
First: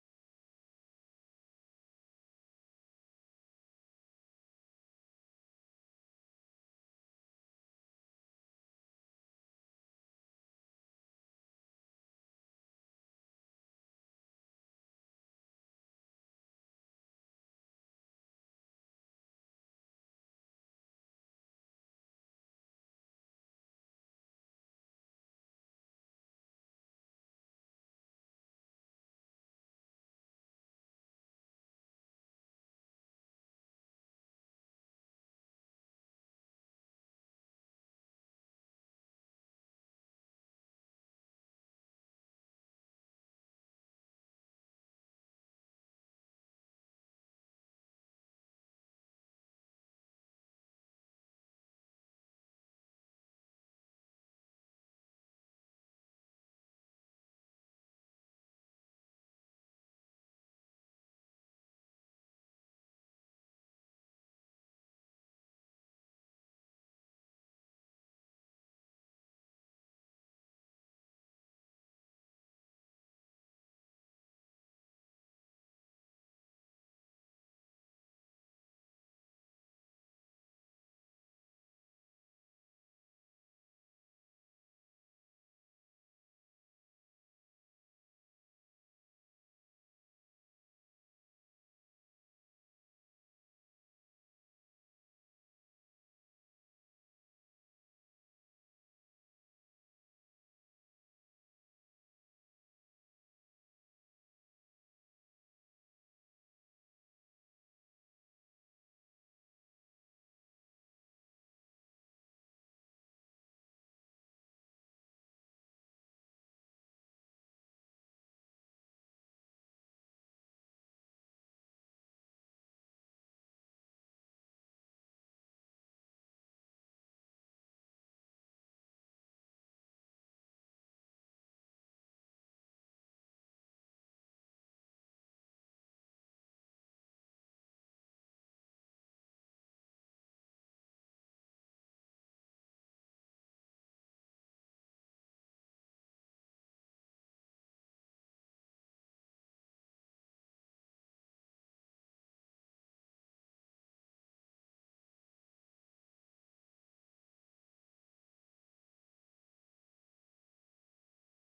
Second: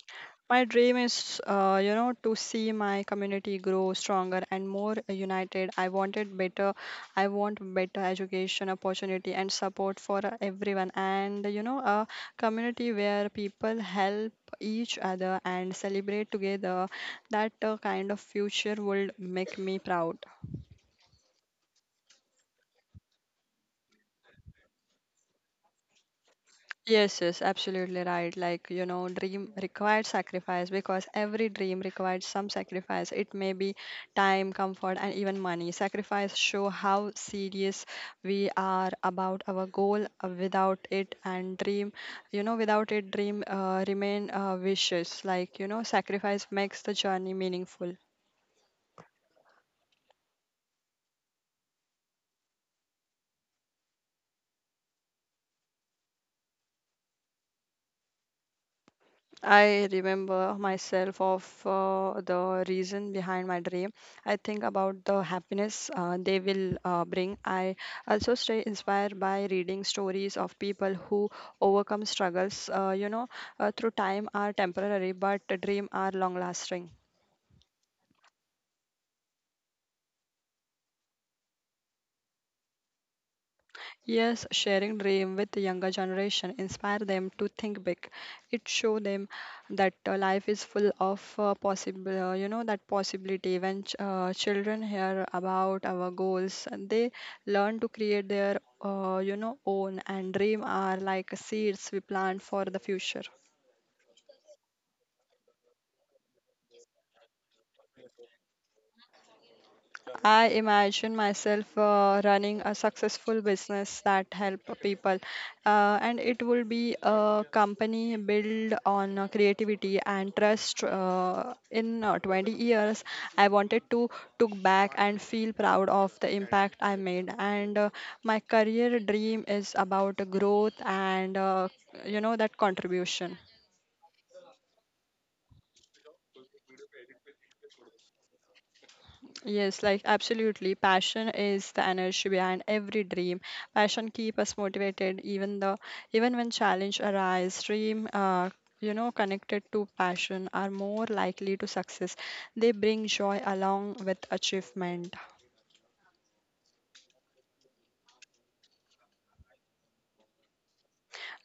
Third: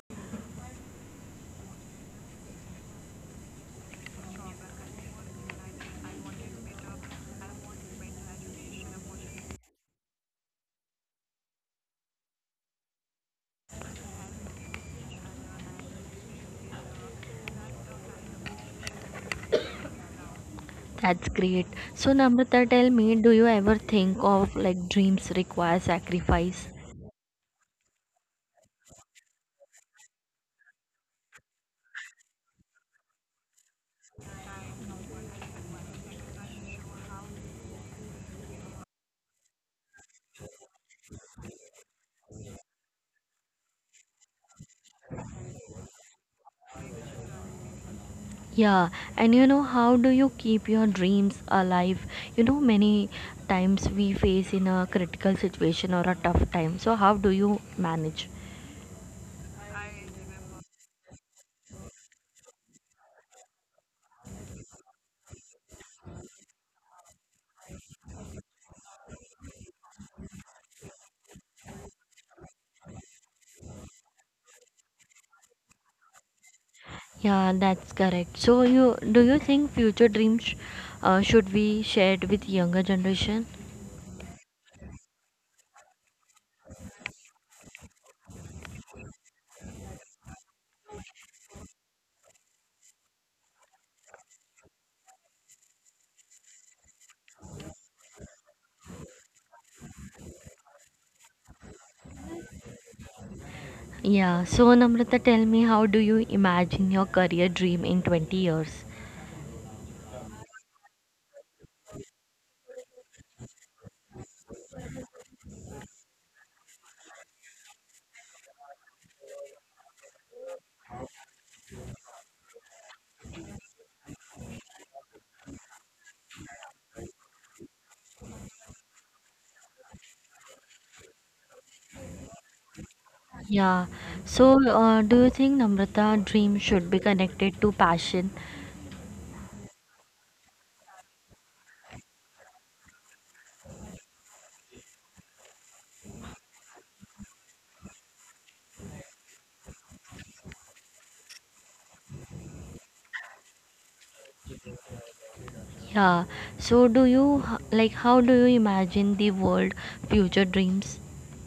[SPEAKER 2] My dream is, uh, you know, to see my community grow stronger and more united. I wanted better, I want better education opportunity and support for uh, everyone, and you know, a community where people help each other and celebrate together. That uh, kind of future would make me proud.
[SPEAKER 3] That's great. So, Namrata, tell me, do you ever think of like dreams require sacrifice?
[SPEAKER 2] Yes, yes, absolutely right. Like, you know, dream required sacrifice because every dream requires some sacrifice. It may be time, comfort, and even money. Sacrifice show how serious we are about our goal. Uh, Without it and dream, you know, without it, dream uh, remain uh, wishes. Like, you know, sacrifice makes the journey meaningful.
[SPEAKER 3] Yeah, and you know, how do you keep your dreams alive? You know, many times we face in a critical situation or a tough time. So, how do you manage?
[SPEAKER 2] I remember myself of uh, the reason behind my dream. I think about the happiness uh, they will uh, bring. I also stay inspired by reading stories of people who overcome struggles, uh, you know, uh, through time are temporary, but dream are long lasting.
[SPEAKER 3] Yeah, that's correct. So, you do you think future dreams uh, should be shared with younger generation?
[SPEAKER 2] Yes, sharing dream with the younger generation inspire them to think big. It show them that uh, life is full of uh, possible, uh, you know, that possibility. When ch- uh, children hear about our goals, and they learn to create their, uh, you know, own. And dream are like seeds we plant for the future.
[SPEAKER 3] Yeah, so Namrata, tell me, how do you imagine your career dream in twenty years?
[SPEAKER 2] I imagine myself uh, running a successful business that help people, uh, and it will be a company built on uh, creativity and trust. Uh, in uh, twenty years, I wanted to took back and feel proud of the impact I made. And uh, my career dream is about growth and uh, you know, that contribution.
[SPEAKER 3] Yeah, so uh, do you think Namrata dream should be connected to passion?
[SPEAKER 2] Yes, like absolutely. Passion is the energy behind every dream. Passion keep us motivated even the even when challenge arise. Dream, uh, you know, connected to passion are more likely to success. They bring joy along with achievement.
[SPEAKER 3] Yeah, so do you h- like how do you imagine the world future dreams?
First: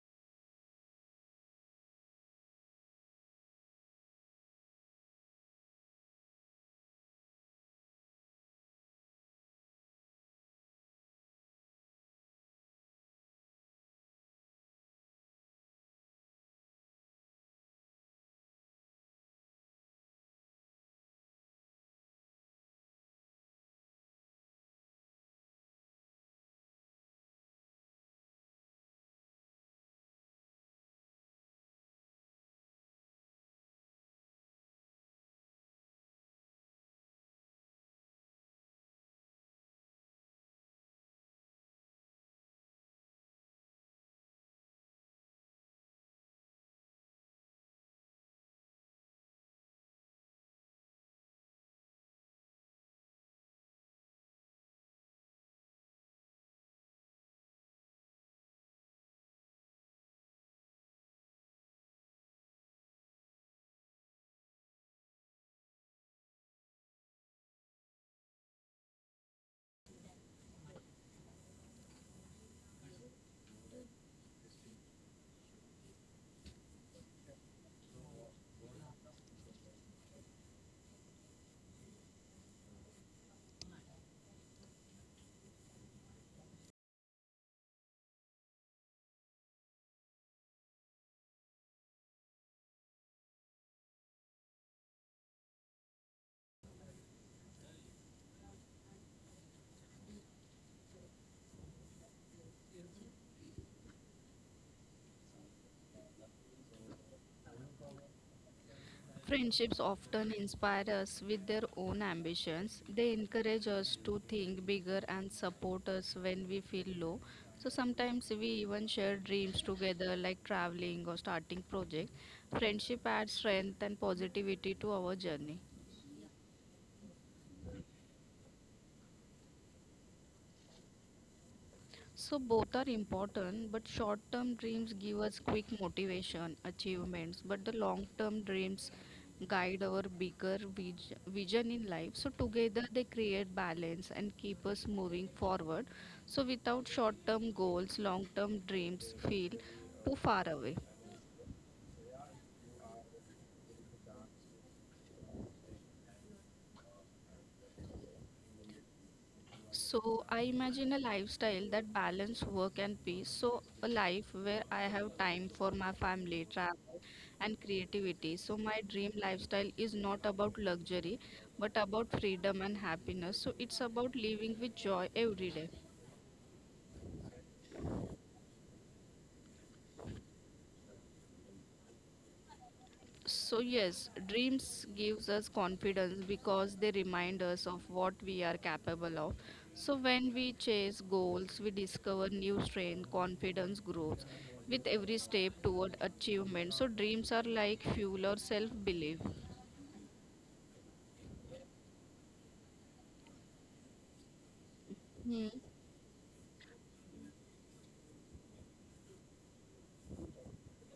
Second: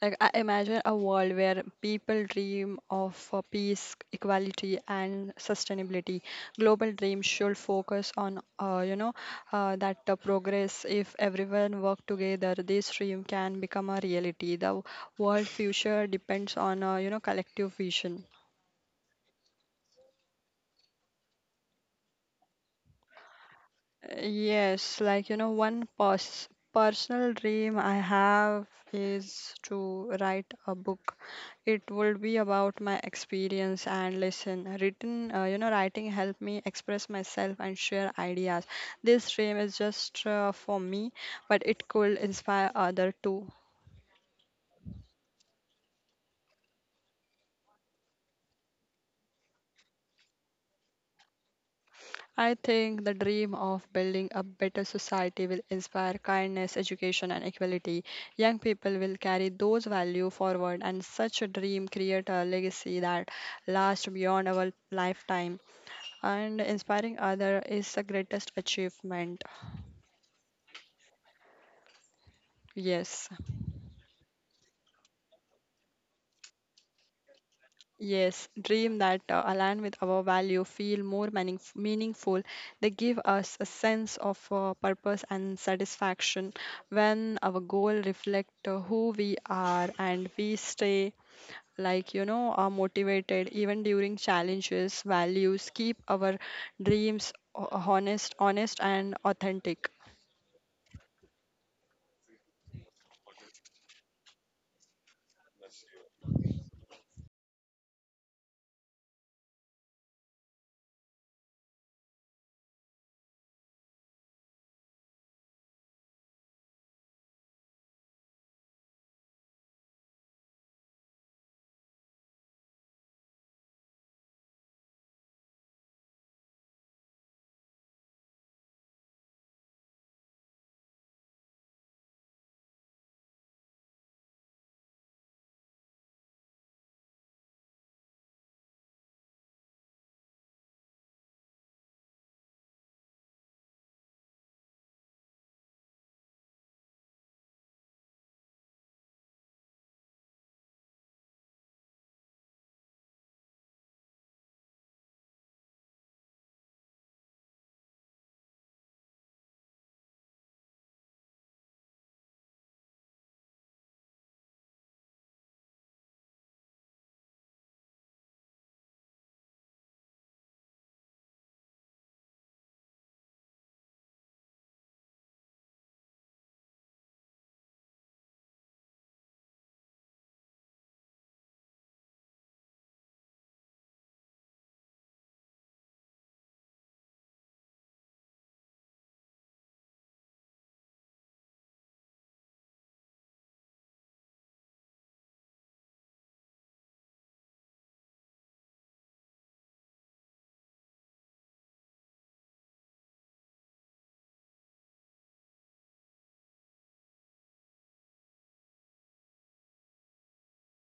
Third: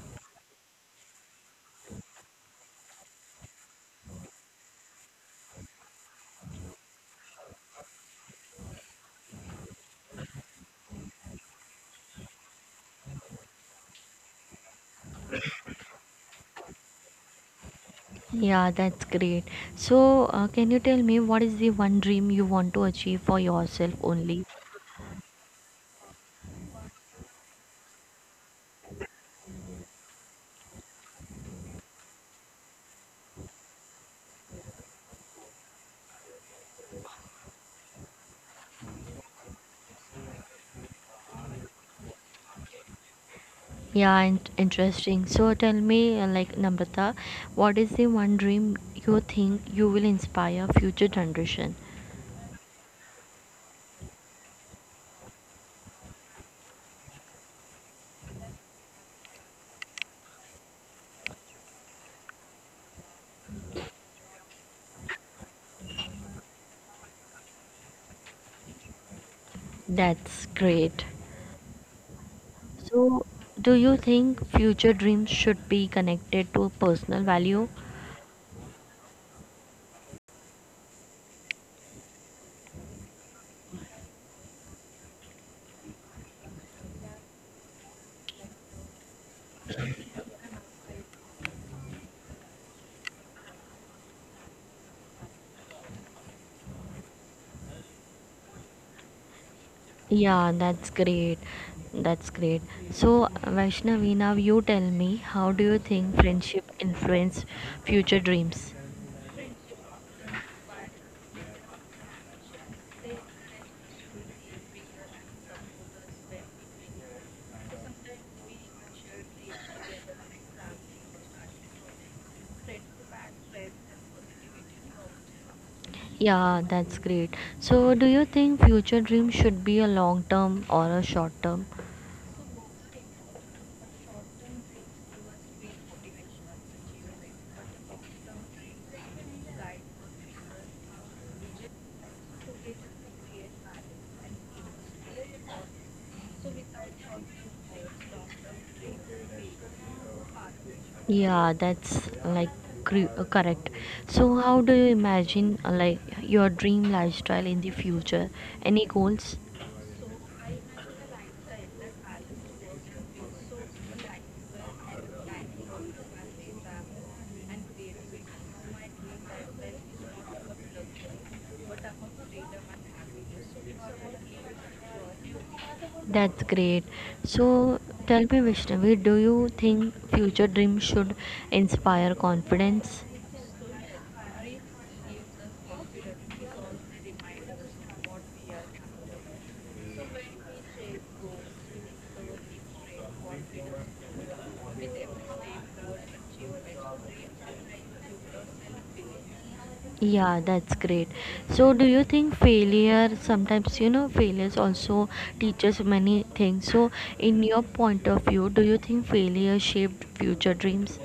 [SPEAKER 2] Like I imagine a world where people dream of uh, peace, equality, and sustainability. Global dreams should focus on, uh, you know, uh, that uh, progress. If everyone work together, this dream can become a reality. The world future depends on, uh, you know, collective vision.
[SPEAKER 3] Yeah, that's great. So, uh, can you tell me what is the one dream you want to achieve for yourself only?
[SPEAKER 2] Yes, like you know, one pers personal dream I have is to write a book. It would be about my experience and lesson. Written, uh, you know, writing help me express myself and share ideas. This dream is just uh, for me, but it could inspire other too.
[SPEAKER 3] Yeah, in- interesting. So tell me, uh, like Namrata, what is the one dream you think you will inspire future generation?
[SPEAKER 2] I think the dream of building a better society will inspire kindness, education, and equality. Young people will carry those values forward, and such a dream create a legacy that lasts beyond our lifetime. And inspiring others is the greatest achievement.
[SPEAKER 3] That's great. So,
[SPEAKER 2] Yes.
[SPEAKER 3] do you think future dreams should be connected to personal value?
[SPEAKER 2] Yes, dream that uh, align with our value, feel more meaning, meaningful. They give us a sense of uh, purpose and satisfaction when our goal reflect uh, who we are, and we stay, like you know, are motivated even during challenges. Values keep our dreams ho- honest, honest and authentic.
[SPEAKER 3] Yeah, that's great. That's great. So, Vaishnavi, now you tell me, how do you think friendship influence future dreams?
[SPEAKER 1] Friendships often inspire us with their own ambitions. They encourage us to think bigger and support us when we feel low. So sometimes we even share dreams together, like traveling or starting project. Friendship adds strength and positivity to our journey.
[SPEAKER 3] Yeah, that's great. So, do you think future dreams should be a long term or a short term?
[SPEAKER 1] So both are important, but short-term dreams give us quick motivation, achievements, but the long-term dreams guide our bigger vis- vision in life. So together they create balance and keep us moving forward. So without short-term goals, long-term dreams feel too far away.
[SPEAKER 3] Yeah, that's like cre- uh, correct. So, how do you imagine, uh, like, your dream lifestyle in the future? Any goals?
[SPEAKER 1] So I imagine a lifestyle that balance work and peace. So a life where I have time for my family, travel, and creativity. So my dream lifestyle is not about luxury, but about freedom and happiness. So it's about living with joy every day.
[SPEAKER 3] That's great. So, tell me, Vishnavi, do you think future dreams should inspire confidence?
[SPEAKER 1] So yes, dreams gives us confidence because they remind us of what we are capable of. So when we chase goals, we discover new strength, confidence grows with every step toward achievement. So dreams are like fuel or self-belief.
[SPEAKER 3] Yeah, that's great. So, do you think failure sometimes, you know, failures also
[SPEAKER 1] Hmm.
[SPEAKER 3] teaches many things. So, in your point of view, do you think failure shaped future dreams?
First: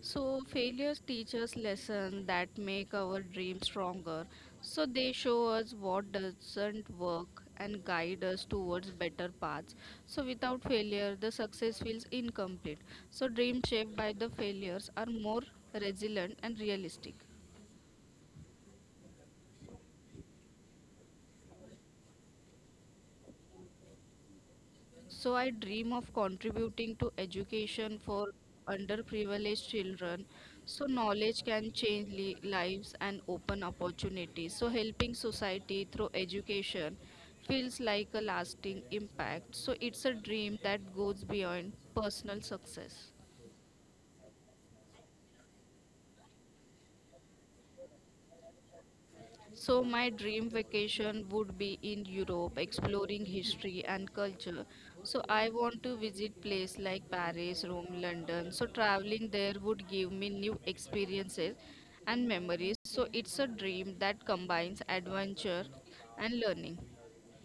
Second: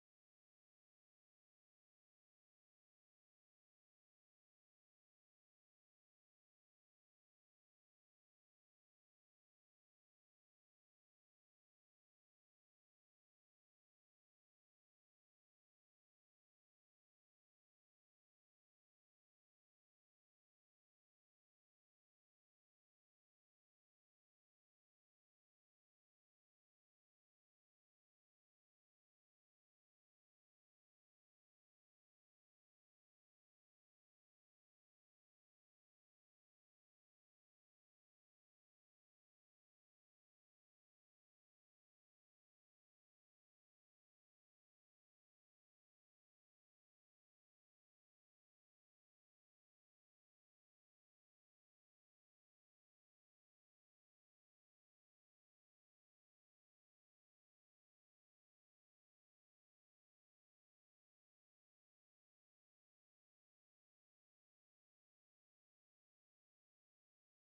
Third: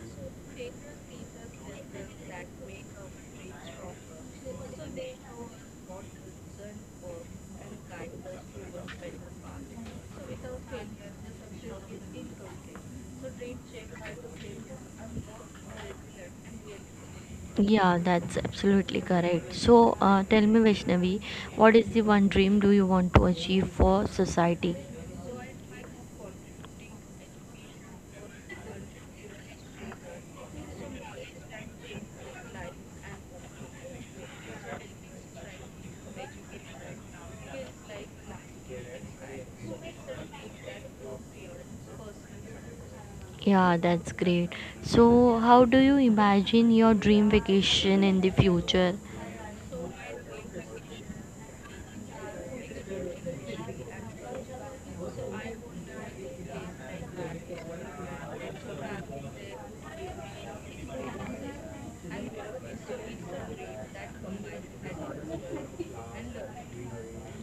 [SPEAKER 1] So failures teach us lessons that make our dreams stronger. So they show us what doesn't work and guide us towards better paths. So without failure, the success feels incomplete. So dreams shaped by the failures are more resilient and realistic.
[SPEAKER 3] Yeah, that's absolutely correct. So, uh, tell me, Vaishnavi, what is the one dream do you want to achieve for society?
[SPEAKER 1] So I dream of contributing to education for underprivileged children so knowledge can change li- lives and open opportunities. So helping society through education feels like a lasting impact. So it's a dream that goes beyond personal success.
[SPEAKER 3] Yeah, that's great. So, how do you imagine your dream vacation in the future?
[SPEAKER 1] So, my dream vacation would be in Europe, exploring history and culture. So, I want to visit places like Paris, Rome, London. So, traveling there would give me new experiences and memories. So, it's a dream that combines adventure and learning.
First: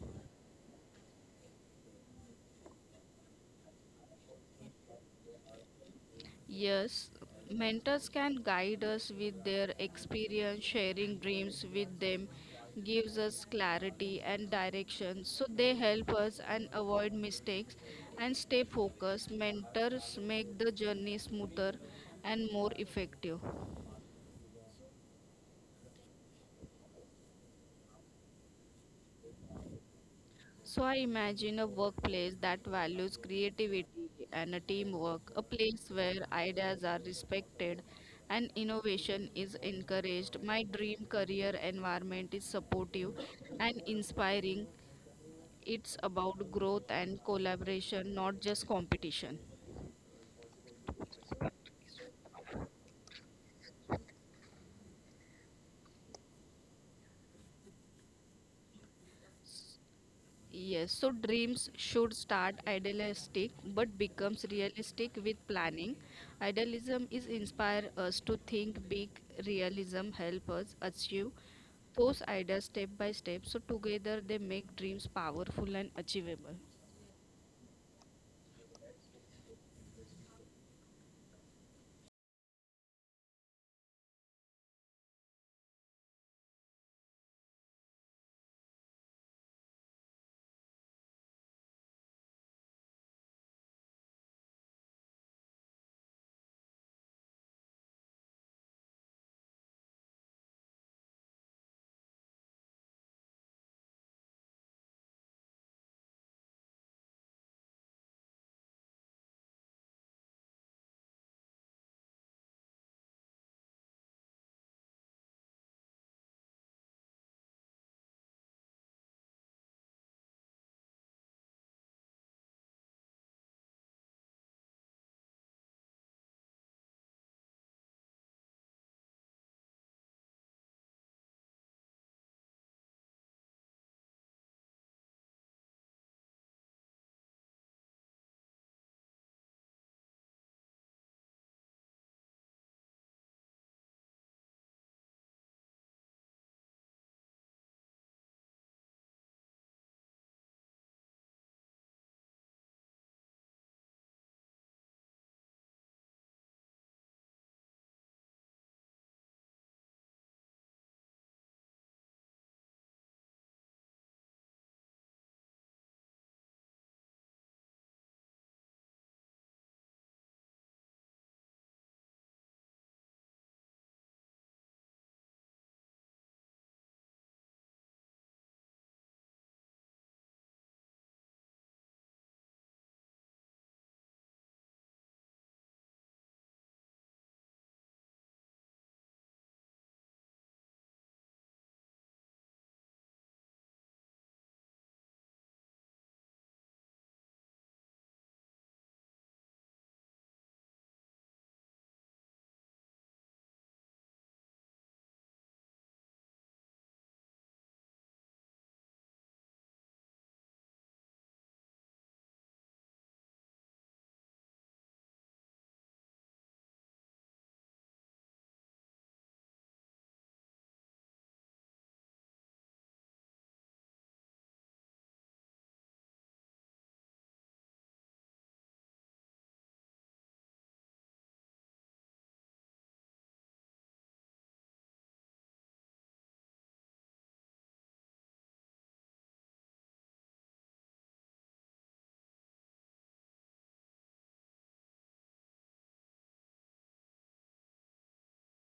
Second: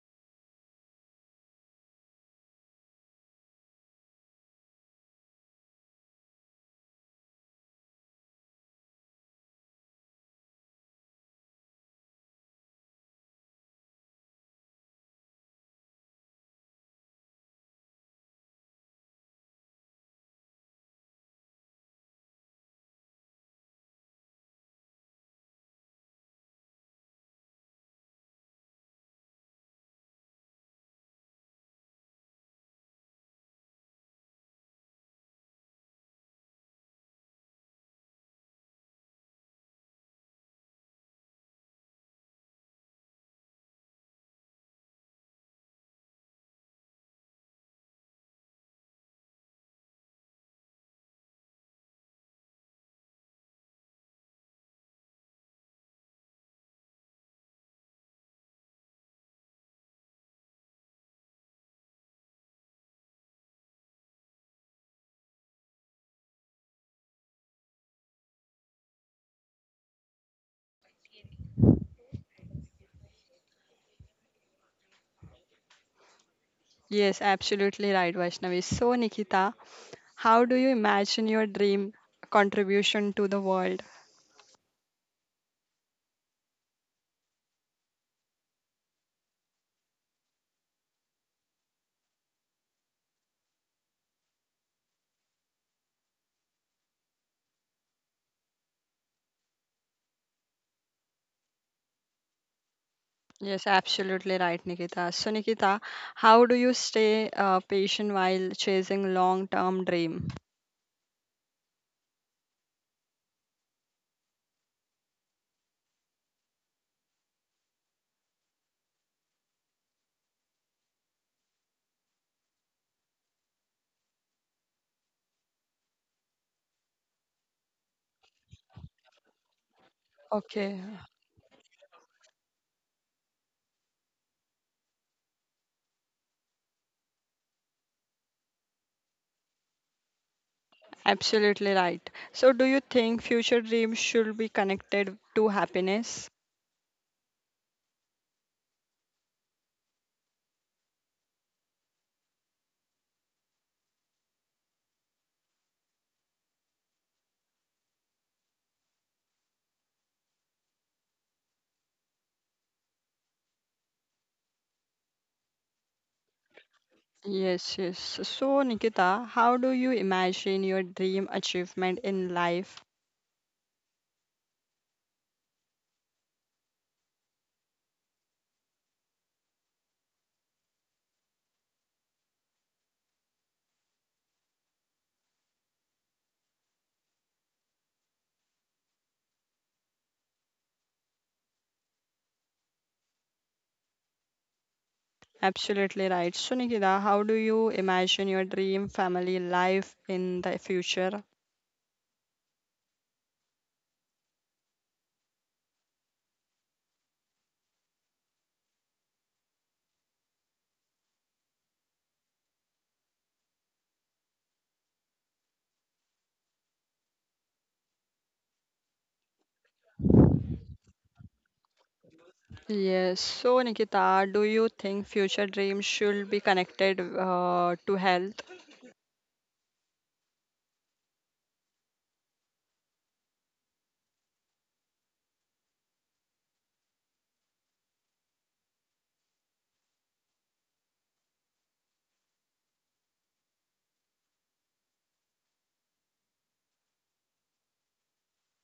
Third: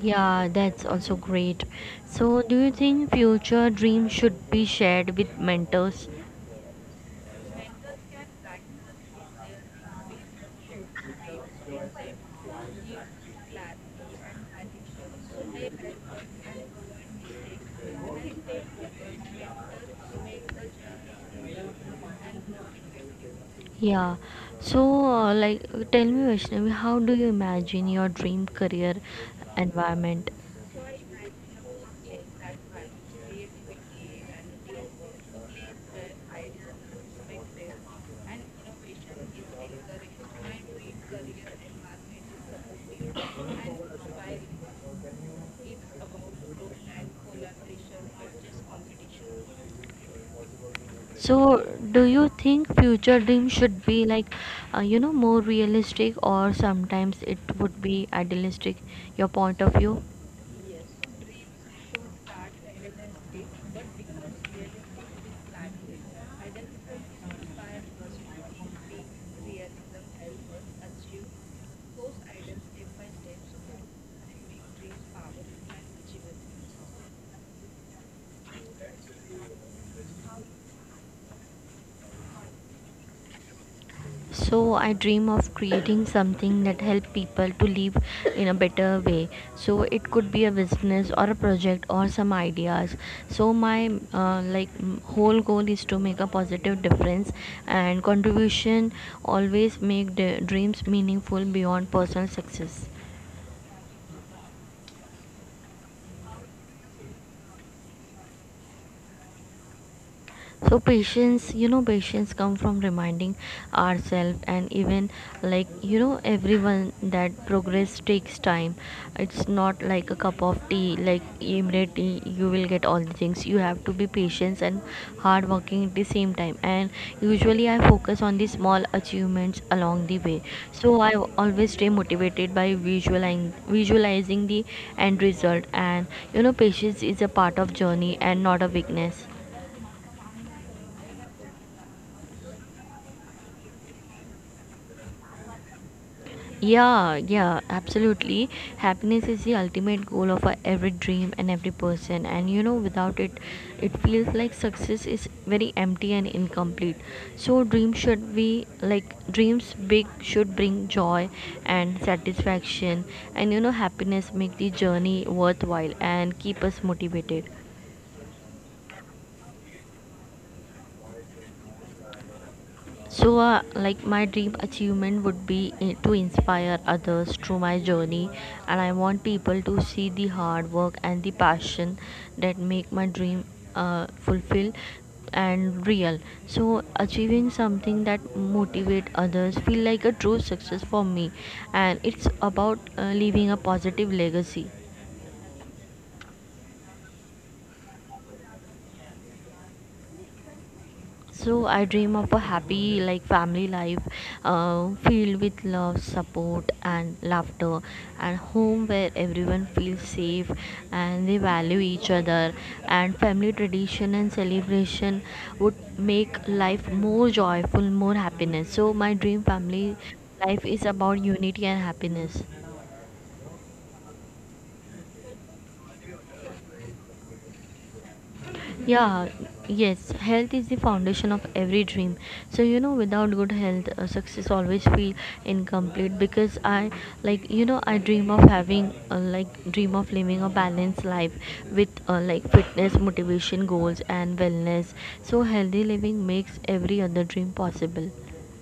[SPEAKER 3] Yeah, that's also great. So, do you think future dreams should be shared with mentors?
[SPEAKER 1] Yes, mentors can guide us with their experience, sharing dreams with them gives us clarity and direction. So they help us and avoid mistakes and stay focused. Mentors make the journey smoother and more effective.
[SPEAKER 3] Yeah. So, uh, like, tell me, Vaishnavi, how do you imagine your dream career environment?
[SPEAKER 1] So I imagine a workplace that values creativity and a teamwork, a place where ideas are respected and innovation is encouraged. My dream career environment is supportive and inspiring. It's about growth and collaboration, not just competition.
[SPEAKER 3] So, do you think future dreams should be like, uh, you know, more realistic, or sometimes it would be idealistic? Your point of view?
[SPEAKER 1] Yes, so dreams should start idealistic but becomes realistic with planning. Idealism is inspire us to think big, realism help us achieve those ideas step by step. So together they make dreams powerful and achievable.
[SPEAKER 2] Yes, absolutely right, Vaishnavi. So, Nikita, how do you imagine your dream contribution to the world?
[SPEAKER 3] So I dream of creating something that help people to live in a better way. So it could be a business or a project or some ideas. So my uh, like m- whole goal is to make a positive difference, and contribution always make the dreams meaningful beyond personal success.
[SPEAKER 2] Yes, absolutely right, Nikita. So, Nikita, how do you stay uh, patient while chasing long-term dream?
[SPEAKER 3] So patience you know patience come from reminding ourselves, and even like you know everyone that progress takes time. It's not like a cup of tea, like immediately you will get all the things. You have to be patient and hard working at the same time, and usually I focus on the small achievements along the way.
[SPEAKER 2] Okay,
[SPEAKER 3] So I always stay motivated by visualizing visualizing the end result, and you know patience is a part of journey and not a weakness.
[SPEAKER 2] absolutely right. So, do you think future dreams should be connected to happiness?
[SPEAKER 3] Yeah, yeah, absolutely. Happiness is the ultimate goal of our every dream and every person. And you know, without it, it feels like success is very empty and incomplete. So, dreams should be like dreams big should bring joy and satisfaction. And you know, happiness make the journey worthwhile and keep us motivated.
[SPEAKER 2] Yes, yes. So, Nikita, how do you imagine your dream achievement in life?
[SPEAKER 3] So, uh, like my dream achievement would be i- to inspire others through my journey, and I want people to see the hard work and the passion that make my dream uh, fulfilled and real. So, achieving something that motivate others feel like a true success for me, and it's about uh, leaving a positive legacy.
[SPEAKER 2] Absolutely right. So, Nikita, how do you imagine your dream family life in the future?
[SPEAKER 3] So I dream of a happy, like, family life uh, filled with love, support and laughter, and home where everyone feels safe and they value each other, and family tradition and celebration would make life more joyful, more happiness. So my dream family life is about unity and happiness.
[SPEAKER 2] Yes. So, Nikita, do you think future dreams should be connected uh, to health?
[SPEAKER 3] Yeah, yes, health is the foundation of every dream. So you know, without good health, uh, success always feel incomplete, because I, like, you know, I dream of having uh, like dream of living a balanced life with uh, like fitness, motivation, goals and wellness. So healthy living makes every other dream possible.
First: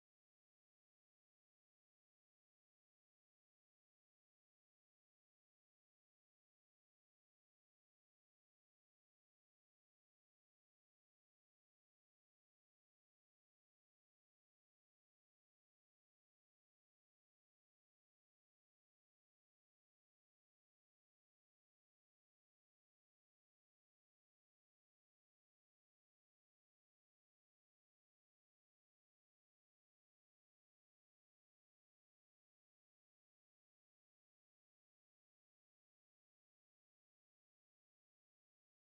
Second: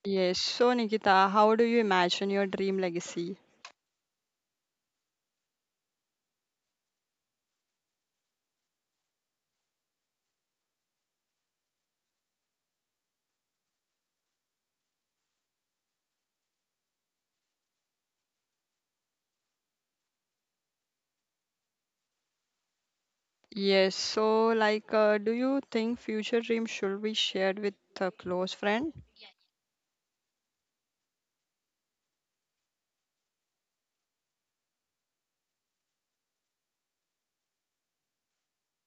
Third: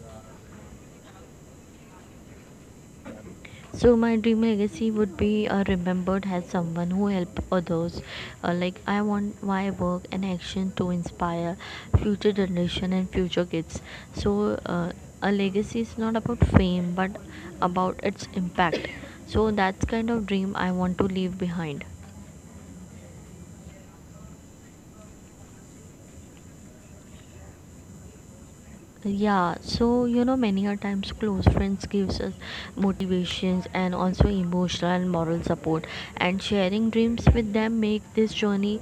[SPEAKER 2] Yes. So, Nikita, how do you imagine your dream legacy?
[SPEAKER 3] So my dream legacy would be uh, remembered as someone who helped others. Uh, like, I want my work and action to inspire future generation and future kids. So uh, a legacy is not about fame but about its impact. So that's kind of dream I want to leave behind.
[SPEAKER 2] Yes. So, like, uh, do you think future dreams should be shared with a close friend?
[SPEAKER 3] Yeah, so you know many a times close friends gives us motivations and also emotional and moral support, and sharing dreams with them make this journey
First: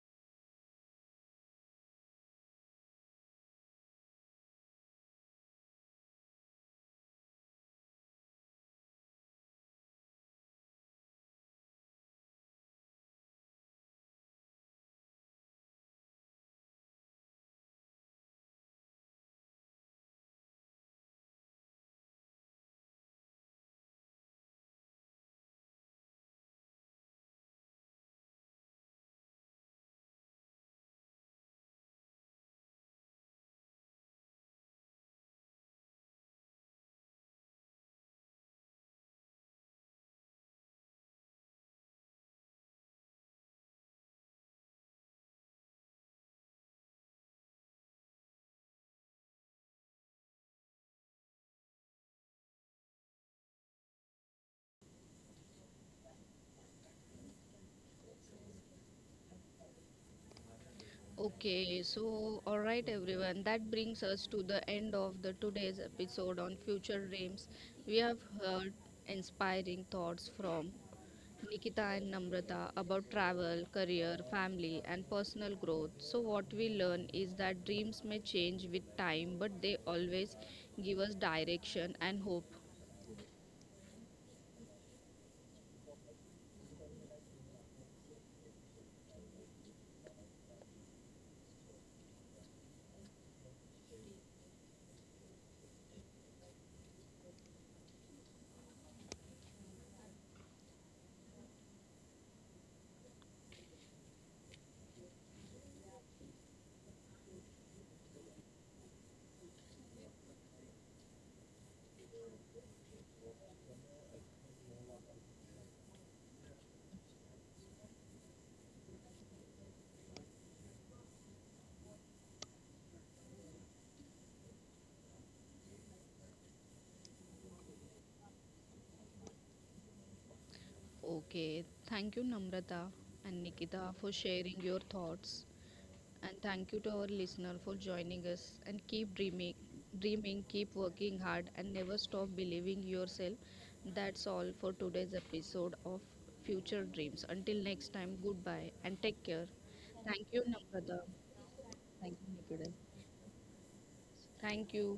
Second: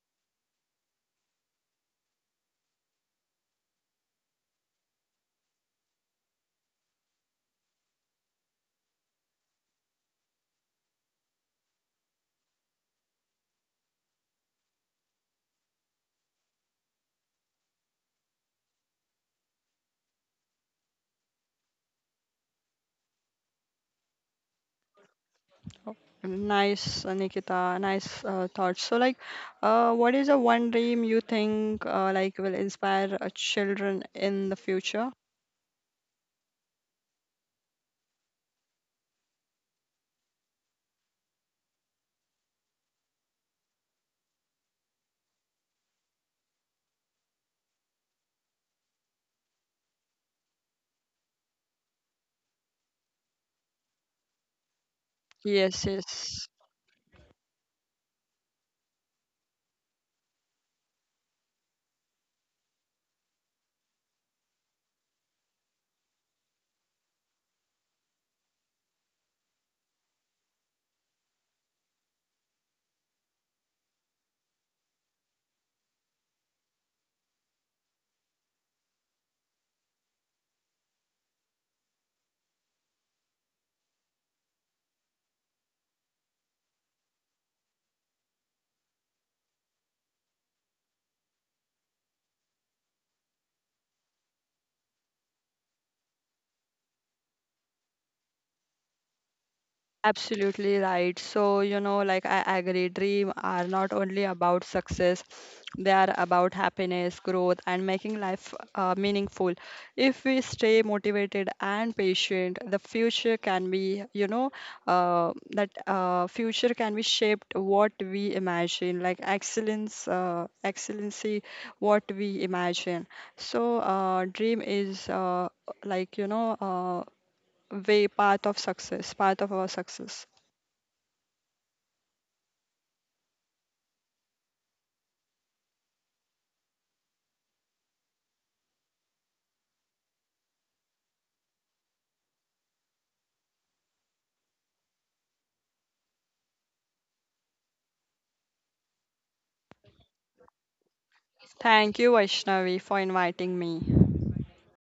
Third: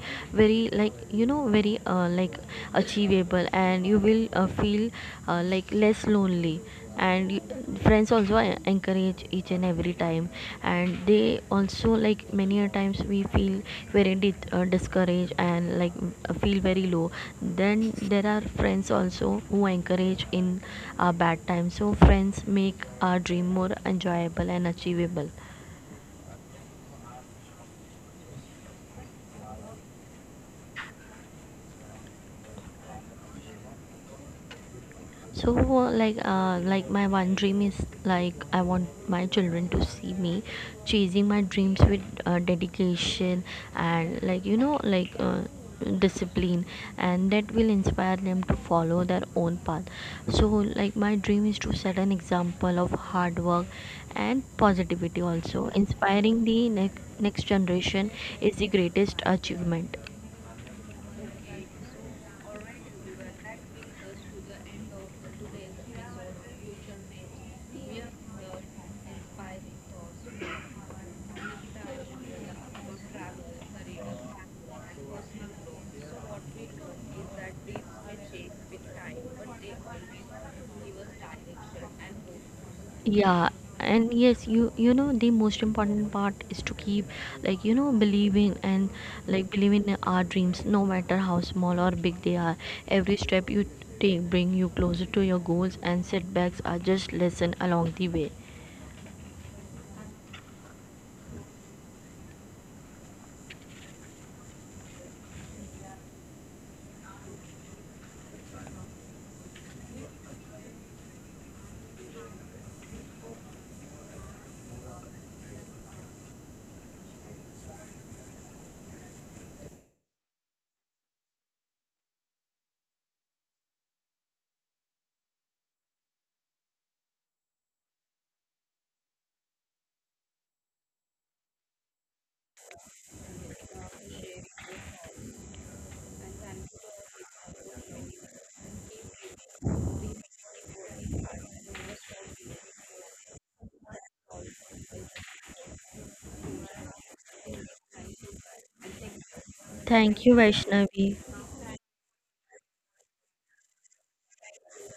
[SPEAKER 3] very like you know very uh, like achievable, and you will uh, feel uh, like less lonely. And friends also encourage each and every time, and they also, like, many a times we feel very di- uh, discouraged, and like uh, feel very low. Then there are friends also who encourage in our bad times. So friends make our dream more enjoyable and achievable.
[SPEAKER 2] Nice, uh, Nikita. Nice uh, thoughts. So, like, uh, what is the one dream you think uh, like will inspire uh, children in the future?
[SPEAKER 3] So uh, like uh, like my one dream is, like, I want my children to see me chasing my dreams with uh, dedication, and like you know like uh, discipline, and that will inspire them to follow their own path. So, like, my dream is to set an example of hard work, and positivity, also
[SPEAKER 2] Yes.
[SPEAKER 3] inspiring
[SPEAKER 2] Yes.
[SPEAKER 3] the next next generation is the greatest achievement.
[SPEAKER 1] Okay, so all right, everyone. That brings us to the end of the today's episode on future dreams. We have heard inspiring thoughts from Nikita and Namrata about travel, career, family, and personal growth. So, what we learn is that dreams may change with time, but they always give us direction and hope.
[SPEAKER 3] Yeah, and yes, you you know the most important part is to keep, like you know believing, and like believe in our dreams, no matter how small or big they are. Every step you take bring you closer to your goals, and setbacks are just lesson along the way.
[SPEAKER 2] Absolutely right. So, you know, like I agree, dreams are not only about success, they are about happiness, growth, and making life uh, meaningful. If we stay motivated and patient, the future can be, you know, uh, that uh, future can be shaped what we imagine, like excellence, uh, excellency, what we imagine. So, uh, dream is uh, like, you know, uh, way path of success, path of our success.
[SPEAKER 1] Okay, thank you, Namrata and Nikita, for sharing your thoughts. And thank you to our listener for joining us. And keep dreaming, dreaming, keep working hard, and never stop believing yourself. That's all for today's episode of Future Dreams. Until next time, goodbye and take care.
[SPEAKER 3] Thank
[SPEAKER 1] Thank
[SPEAKER 3] you,
[SPEAKER 1] you, Namrata.
[SPEAKER 3] Vaishnavi.
[SPEAKER 2] Thank you,
[SPEAKER 1] Thank you, Nikita.
[SPEAKER 2] Vaishnavi, for inviting me.
[SPEAKER 1] Thank you.